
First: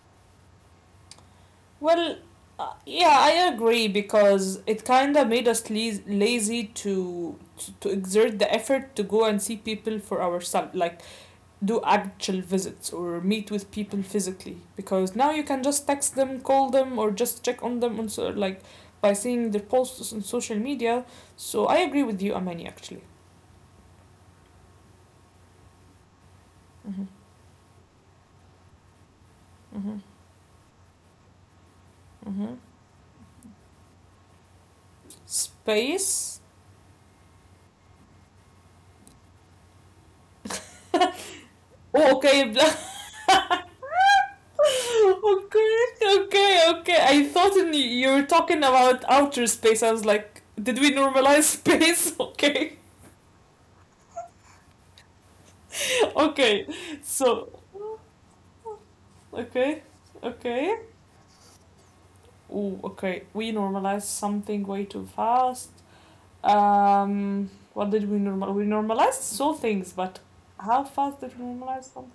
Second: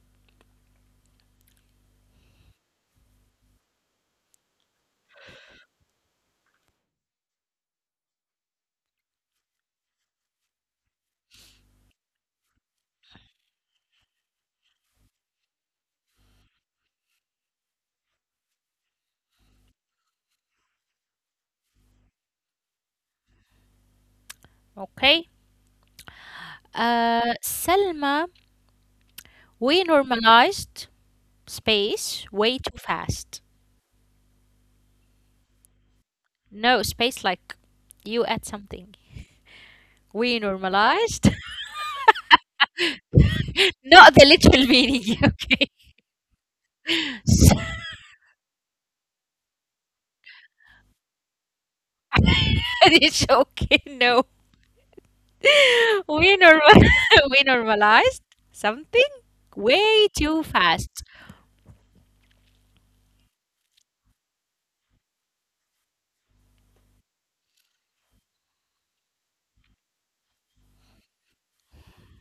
Speaker 2: Well, yeah, I agree, because it kind of made us lazy to, to exert the effort to go and see people for ourselves. Like do actual visits or meet with people physically, because now you can just text them, call them, or just check on them on, so like by seeing their posts on social media. So I agree with you, Amani. Actually,
Speaker 1: Okay,
Speaker 2: mm-hmm.
Speaker 1: Selma, we
Speaker 2: Mm-hmm.
Speaker 1: normalized space way
Speaker 2: Mm-hmm.
Speaker 1: too fast.
Speaker 2: Space.
Speaker 1: No, space like you add something. We normalized.
Speaker 2: Oh, okay.
Speaker 1: [LAUGHS] Not the literal meaning, [LAUGHS]
Speaker 2: [LAUGHS]
Speaker 1: okay.
Speaker 2: Okay, okay, okay. I
Speaker 1: So-
Speaker 2: thought, in, you were talking about outer space. I was like, did we normalize space? [LAUGHS]
Speaker 1: [LAUGHS]
Speaker 2: Okay,
Speaker 1: it's okay, no. [LAUGHS] We
Speaker 2: okay.
Speaker 1: normal [LAUGHS] we
Speaker 2: So
Speaker 1: normalized something
Speaker 2: okay,
Speaker 1: way too
Speaker 2: okay.
Speaker 1: fast.
Speaker 2: Oh, okay. We normalized something way too fast. What did we normal? We normalized so things, but how fast did we normalize something?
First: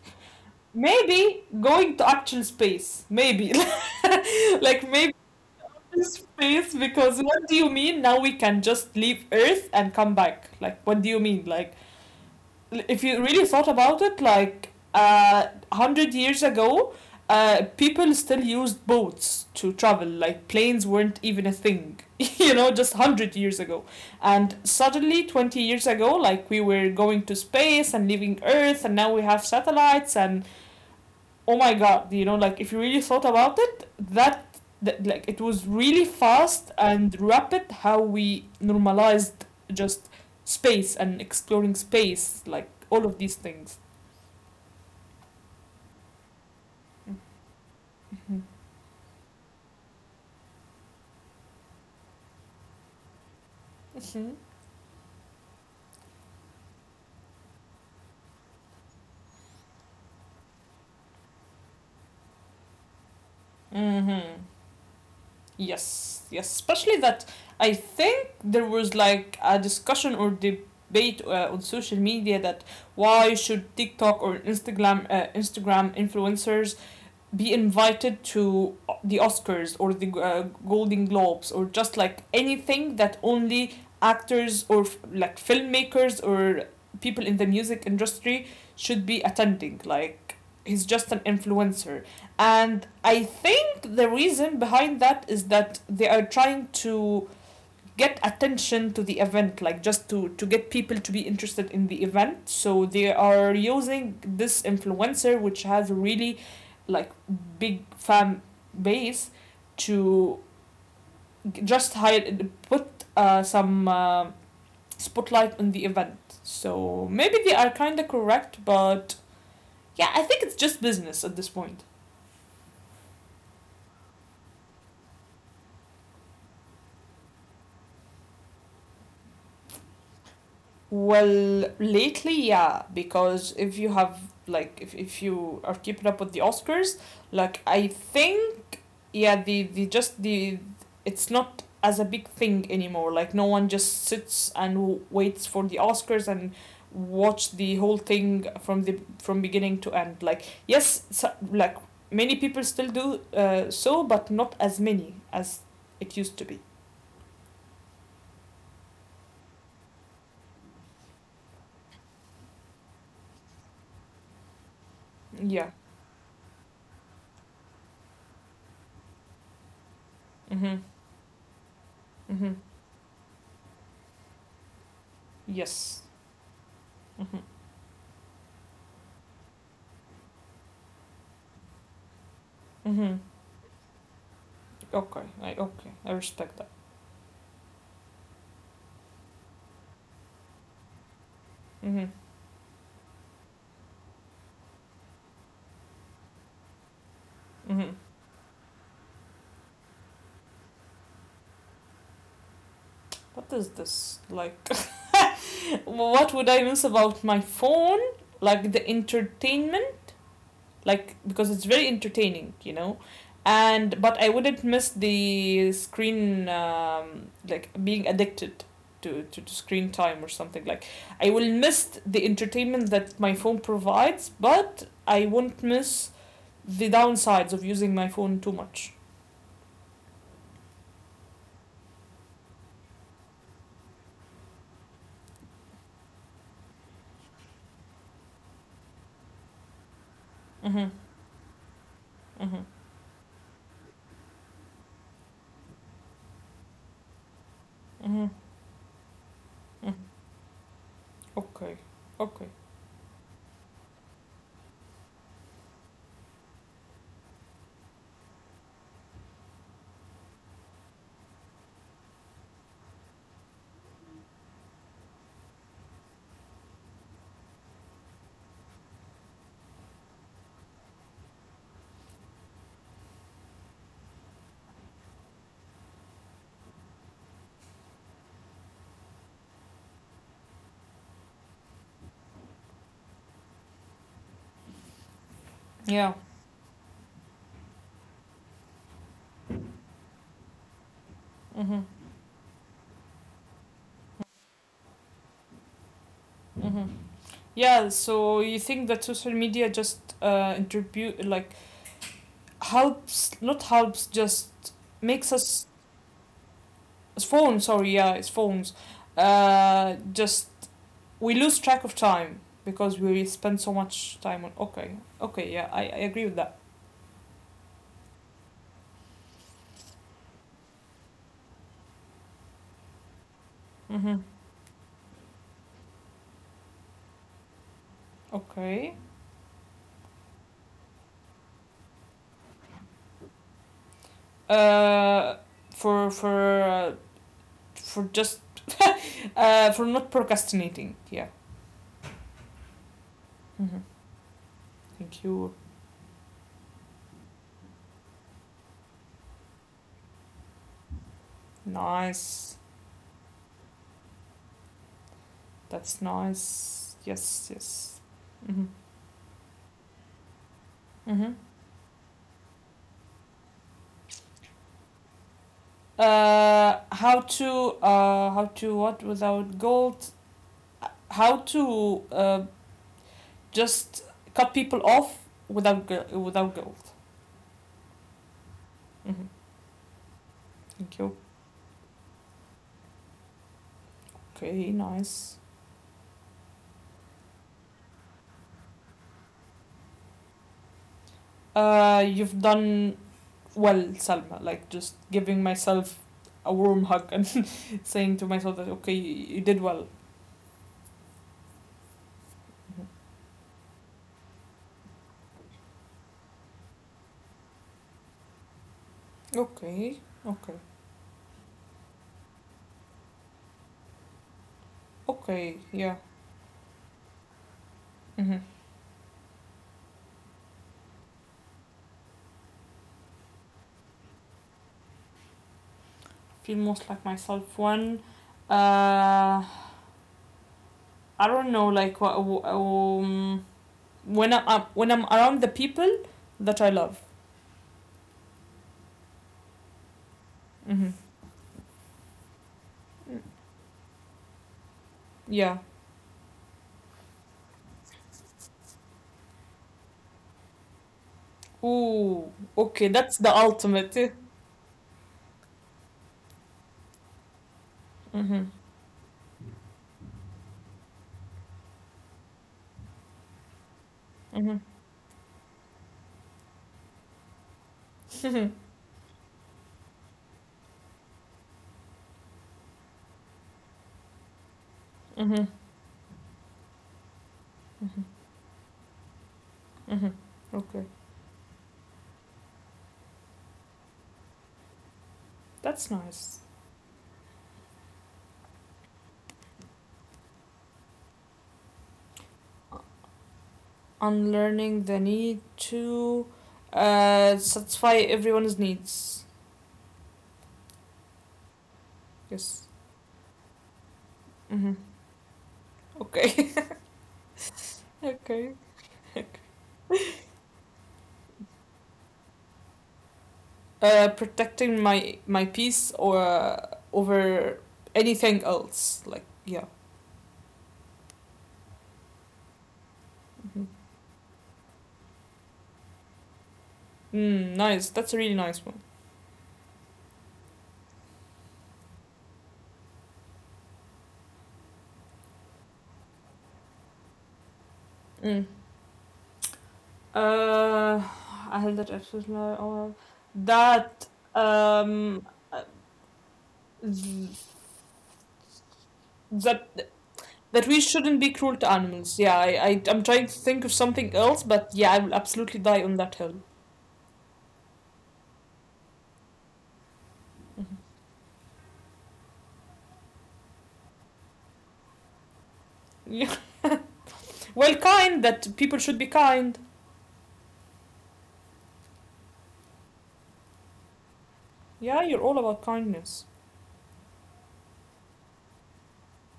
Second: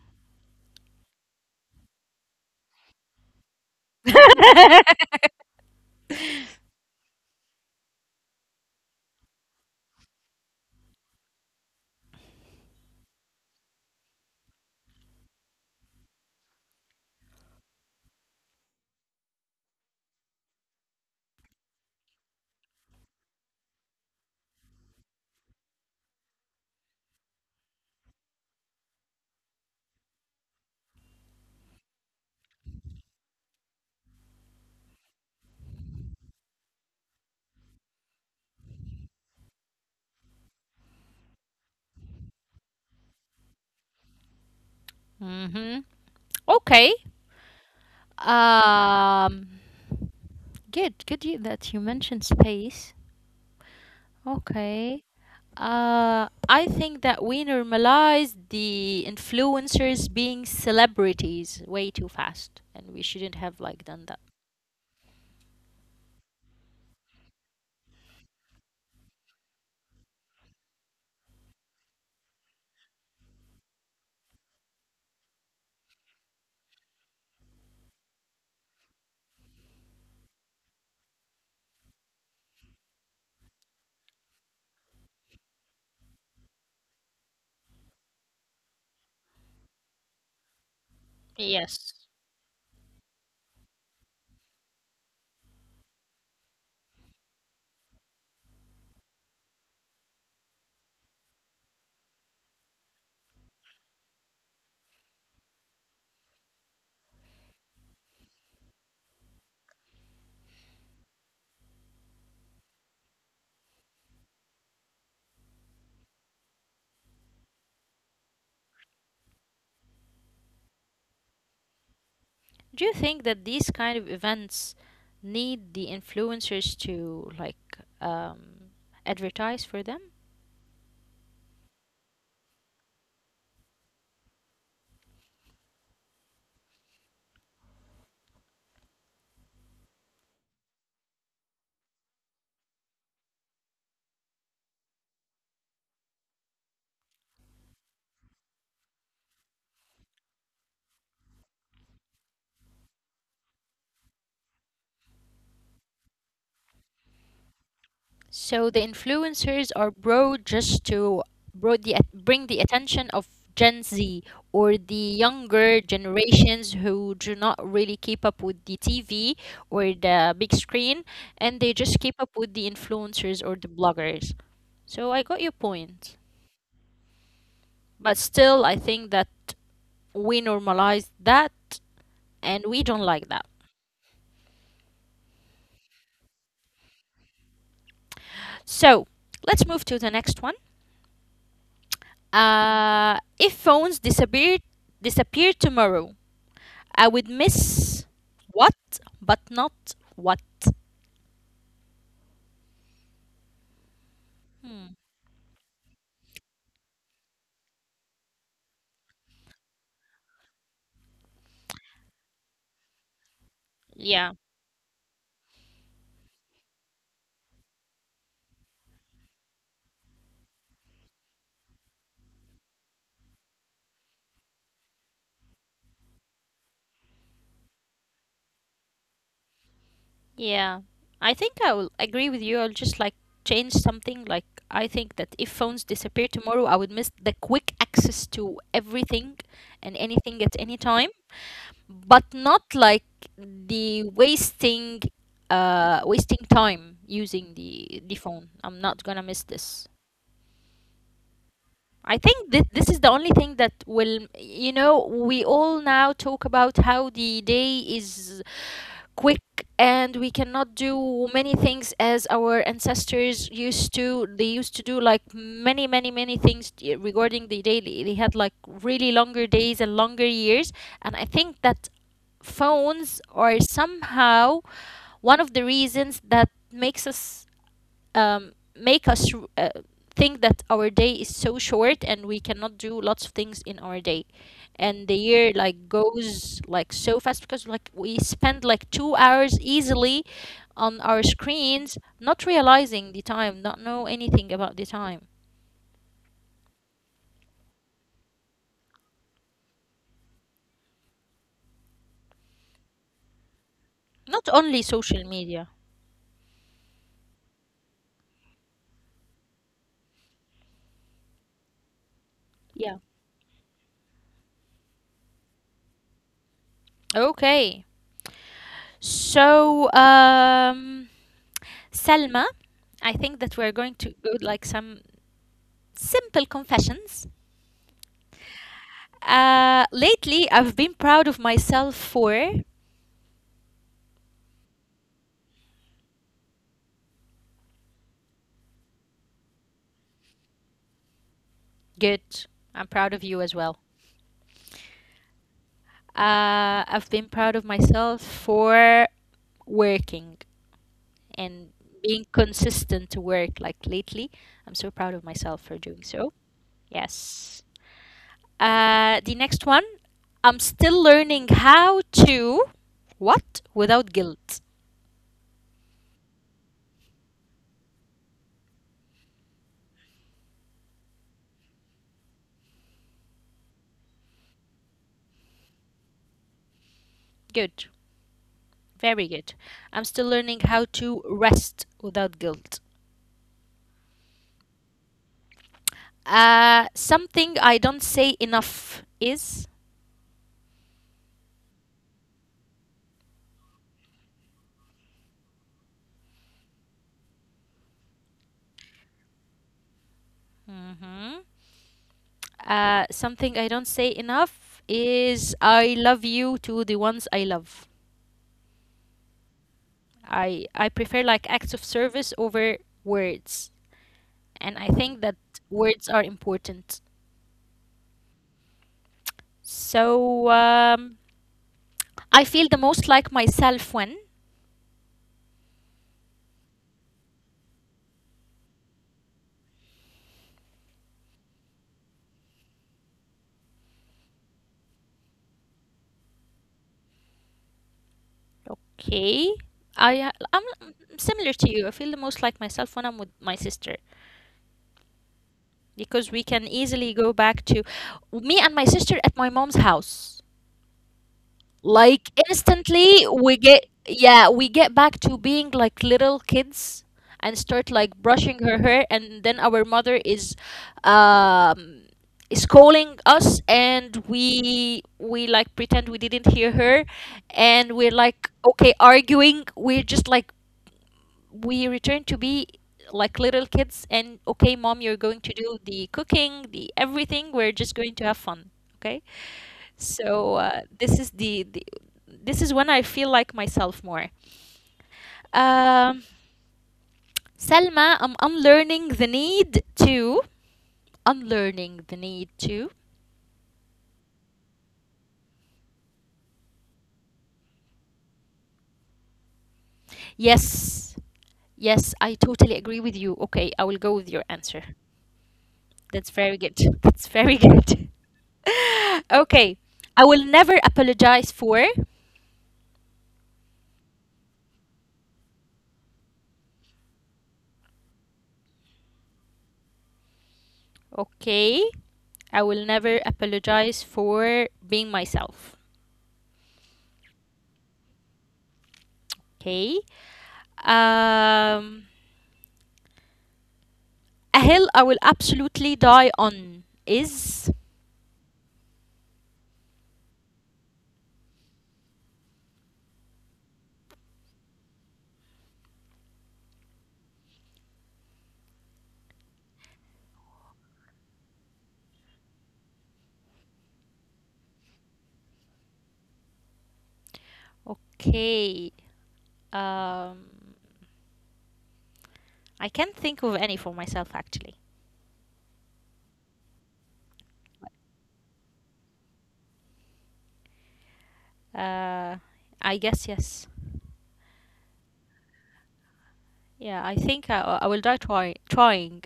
Speaker 2: Maybe going to actual space. Maybe, [LAUGHS] like maybe action space, because what do you mean? Now we can just leave Earth and come back. Like what do you mean? Like if you really thought about it, like 100 years ago, people still used boats to travel. Like planes weren't even a thing, [LAUGHS] you know, just 100 years ago. And suddenly, 20 years ago, like we were going to space and leaving Earth, and now we have satellites and, oh my god, you know, like if you really thought about it, that, that like it was really fast and rapid how we normalized just space and exploring space, like all of these things.
Speaker 1: Mm-hmm. Okay.
Speaker 2: Mm-hmm.
Speaker 1: Um good, good you- that you mentioned space.
Speaker 2: Mm-hmm.
Speaker 1: Okay. I think that we normalize the influencers being celebrities way too fast, and we shouldn't have like done that.
Speaker 2: Mm-hmm. Yes, yes, especially that I think there was like a discussion or debate on social media that why should TikTok or Instagram Instagram influencers be invited to the Oscars or the Golden Globes, or just like anything that only actors or like filmmakers or people in the music industry should be attending. Like he's just an
Speaker 1: Yes.
Speaker 2: influencer, and I think the reason behind that is that they are trying to get attention to the event, like just to get people to be interested in the event, so they are using this influencer which has really, like, big fan base to just hide, put some spotlight on the event. So maybe they are kind of correct, but yeah, I think it's just business at this point.
Speaker 1: Do you think that these kind of events need the influencers to like advertise for them?
Speaker 2: Well, lately yeah, because if you have, like if you are keeping up with the Oscars, like I think, yeah, the just the, it's not as a big thing anymore, like no one just sits and waits for the Oscars and watch the whole thing from the, from beginning to end, like yes, so like many people still do, so, but not as many as it used to be.
Speaker 1: So the influencers are brought just to brought the bring the attention of Gen Z or the younger
Speaker 2: Yeah.
Speaker 1: generations who do not really keep up with the TV or the big screen,
Speaker 2: Mhm.
Speaker 1: and they just keep up with the
Speaker 2: Mhm.
Speaker 1: influencers or the bloggers. So I got your point,
Speaker 2: Yes. Mhm.
Speaker 1: but still I think that we normalize that, and we don't like that.
Speaker 2: Mhm. Okay, I okay, I respect that.
Speaker 1: So let's move to the next one.
Speaker 2: Mhm.
Speaker 1: If phones disappeared tomorrow, I would miss
Speaker 2: Mhm.
Speaker 1: what, but not what.
Speaker 2: What is this
Speaker 1: Hmm.
Speaker 2: like? What would I miss about my phone? Like the entertainment, like because it's very entertaining, you know.
Speaker 1: Yeah,
Speaker 2: And but I wouldn't miss the screen, like being addicted to screen time or something. Like I will miss the entertainment that my phone provides, but I won't miss the downsides of using my phone too much.
Speaker 1: yeah. I think I will agree with you. I'll just like change something. Like, I think that if phones disappear tomorrow, I would miss the quick access to everything and anything at any time,
Speaker 2: Mm-hmm.
Speaker 1: but not
Speaker 2: Mm-hmm.
Speaker 1: like the wasting time using the phone.
Speaker 2: Mm-hmm.
Speaker 1: I'm not gonna miss this.
Speaker 2: Mm-hmm. Okay.
Speaker 1: I think
Speaker 2: Okay.
Speaker 1: this is the only thing that will, you know, we all now talk about how the day is quick and we cannot do many things as our ancestors used to. They used to do like many things t- regarding the day. They had like really longer days and longer years. And I think that phones are somehow one of the reasons that make us think that our day is so short and we cannot do lots of things in our day, and the year like
Speaker 2: Yeah.
Speaker 1: goes like so fast because like we spend like 2 hours easily on our
Speaker 2: Mm-hmm.
Speaker 1: screens, not realizing the time, not know anything about the time.
Speaker 2: Mm-hmm. Yeah, so you think that social media just like helps, not helps,
Speaker 1: Not
Speaker 2: just
Speaker 1: only
Speaker 2: makes
Speaker 1: social
Speaker 2: us,
Speaker 1: media,
Speaker 2: phones, sorry, yeah, it's phones, just we lose track of time because
Speaker 1: yeah,
Speaker 2: we spend so much time on, okay, okay, yeah, I agree with that.
Speaker 1: okay. So Selma, I think that we're going
Speaker 2: Mm-hmm.
Speaker 1: to go like some simple confessions.
Speaker 2: Okay.
Speaker 1: Lately, I've been proud of myself for
Speaker 2: Uh, for for uh, for just for not procrastinating, yeah.
Speaker 1: good. I'm proud of you as
Speaker 2: Mm-hmm.
Speaker 1: well.
Speaker 2: Thank you.
Speaker 1: I've been proud of myself for working and being
Speaker 2: Nice.
Speaker 1: consistent to work. Like lately, I'm so proud of myself for
Speaker 2: That's
Speaker 1: doing so.
Speaker 2: nice. Yes,
Speaker 1: Yes.
Speaker 2: yes. Mhm.
Speaker 1: The next one, I'm still
Speaker 2: Mhm.
Speaker 1: learning how to what without guilt.
Speaker 2: Uh, how to how to what without gold? How to uh, just cut people off without without gold?
Speaker 1: Good.
Speaker 2: Mhm.
Speaker 1: Very good. I'm still learning how
Speaker 2: Thank you.
Speaker 1: to rest without guilt.
Speaker 2: Okay, nice.
Speaker 1: Something I don't say enough is.
Speaker 2: You've done well, Salma. Like just giving myself a warm hug and [LAUGHS] saying to myself that okay, you did well.
Speaker 1: Mhm.
Speaker 2: Mhm.
Speaker 1: Something I don't say enough is I love you to the ones I love.
Speaker 2: Okay, okay,
Speaker 1: I prefer like acts of service over words, and I think that
Speaker 2: okay. Yeah.
Speaker 1: words are important.
Speaker 2: Mhm.
Speaker 1: So I feel the most like myself when
Speaker 2: Feel most like myself when uh, I don't know, like um, when I am, when I'm around the people that I love.
Speaker 1: okay. I I'm
Speaker 2: Mm-hmm.
Speaker 1: I'm similar to you. I feel the most like myself when I'm with my sister,
Speaker 2: Yeah.
Speaker 1: because we can easily go back to me and my sister at my mom's house.
Speaker 2: Ooh.
Speaker 1: Like
Speaker 2: Okay, that's the
Speaker 1: instantly we get
Speaker 2: ultimate.
Speaker 1: yeah, we get back to being like little kids and start like
Speaker 2: Mm-hmm.
Speaker 1: brushing her hair, and then our mother um is calling us and
Speaker 2: Mm-hmm.
Speaker 1: we like pretend we didn't hear her, and we're
Speaker 2: [LAUGHS] Mm-hmm.
Speaker 1: like okay arguing, we're just like we return to be like little kids. And okay mom, you're
Speaker 2: Mm-hmm.
Speaker 1: going to do the cooking, the everything, we're just going to have fun. Okay,
Speaker 2: Mm-hmm.
Speaker 1: so
Speaker 2: Okay,
Speaker 1: this is the this is when I feel like myself more.
Speaker 2: that's
Speaker 1: um
Speaker 2: nice.
Speaker 1: Selma, I'm unlearning the need to. Unlearning the need to.
Speaker 2: Unlearning the need to satisfy everyone's needs.
Speaker 1: Yes, yes, I
Speaker 2: Yes.
Speaker 1: totally agree with you. Okay, I will go with your
Speaker 2: Mm-hmm.
Speaker 1: answer. That's
Speaker 2: Okay.
Speaker 1: very good. [LAUGHS] That's very
Speaker 2: [LAUGHS]
Speaker 1: good.
Speaker 2: Okay.
Speaker 1: [LAUGHS] okay. I will never apologize for.
Speaker 2: Uh, protecting my peace or over anything else. Like yeah,
Speaker 1: Okay. I will never
Speaker 2: mhm.
Speaker 1: apologize for being myself.
Speaker 2: Mm, nice. That's a really nice one.
Speaker 1: Okay. Um, a hill I will absolutely die on is.
Speaker 2: Mm. Uh, I had that episode now, that um uh, that that we shouldn't be cruel to animals. Yeah, I'm trying to think of something else, but yeah, I will absolutely die on that hill.
Speaker 1: Okay. Um, I can't think of any for myself actually.
Speaker 2: Yeah. [LAUGHS] Well, kind, that people should be kind.
Speaker 1: Uh, I guess yes.
Speaker 2: Yeah, you're all about kindness.
Speaker 1: Yeah, I think I will die trying.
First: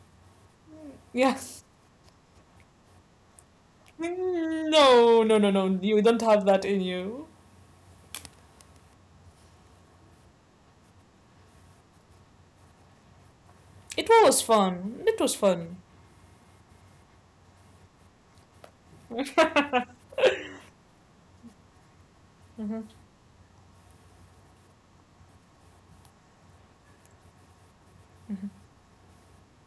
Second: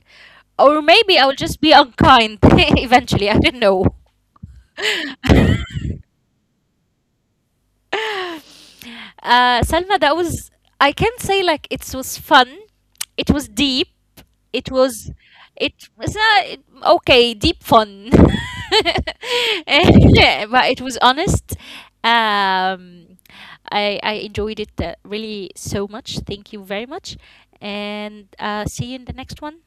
Speaker 1: Or maybe I will just
Speaker 2: Yes.
Speaker 1: be unkind [LAUGHS] eventually. I don't know.
Speaker 2: No, no, no, no.
Speaker 1: [LAUGHS]
Speaker 2: You don't have that in you.
Speaker 1: [LAUGHS] Salma, that was, I can say like it was fun. It was deep.
Speaker 2: It was
Speaker 1: It
Speaker 2: fun.
Speaker 1: was,
Speaker 2: It was fun.
Speaker 1: it was not, it- okay, deep fun. [LAUGHS]
Speaker 2: [LAUGHS]
Speaker 1: Eh, but it was honest.
Speaker 2: Mhm,
Speaker 1: Um, I enjoyed it really so much. Thank you very much. And
Speaker 2: mhm.
Speaker 1: see you in the next one.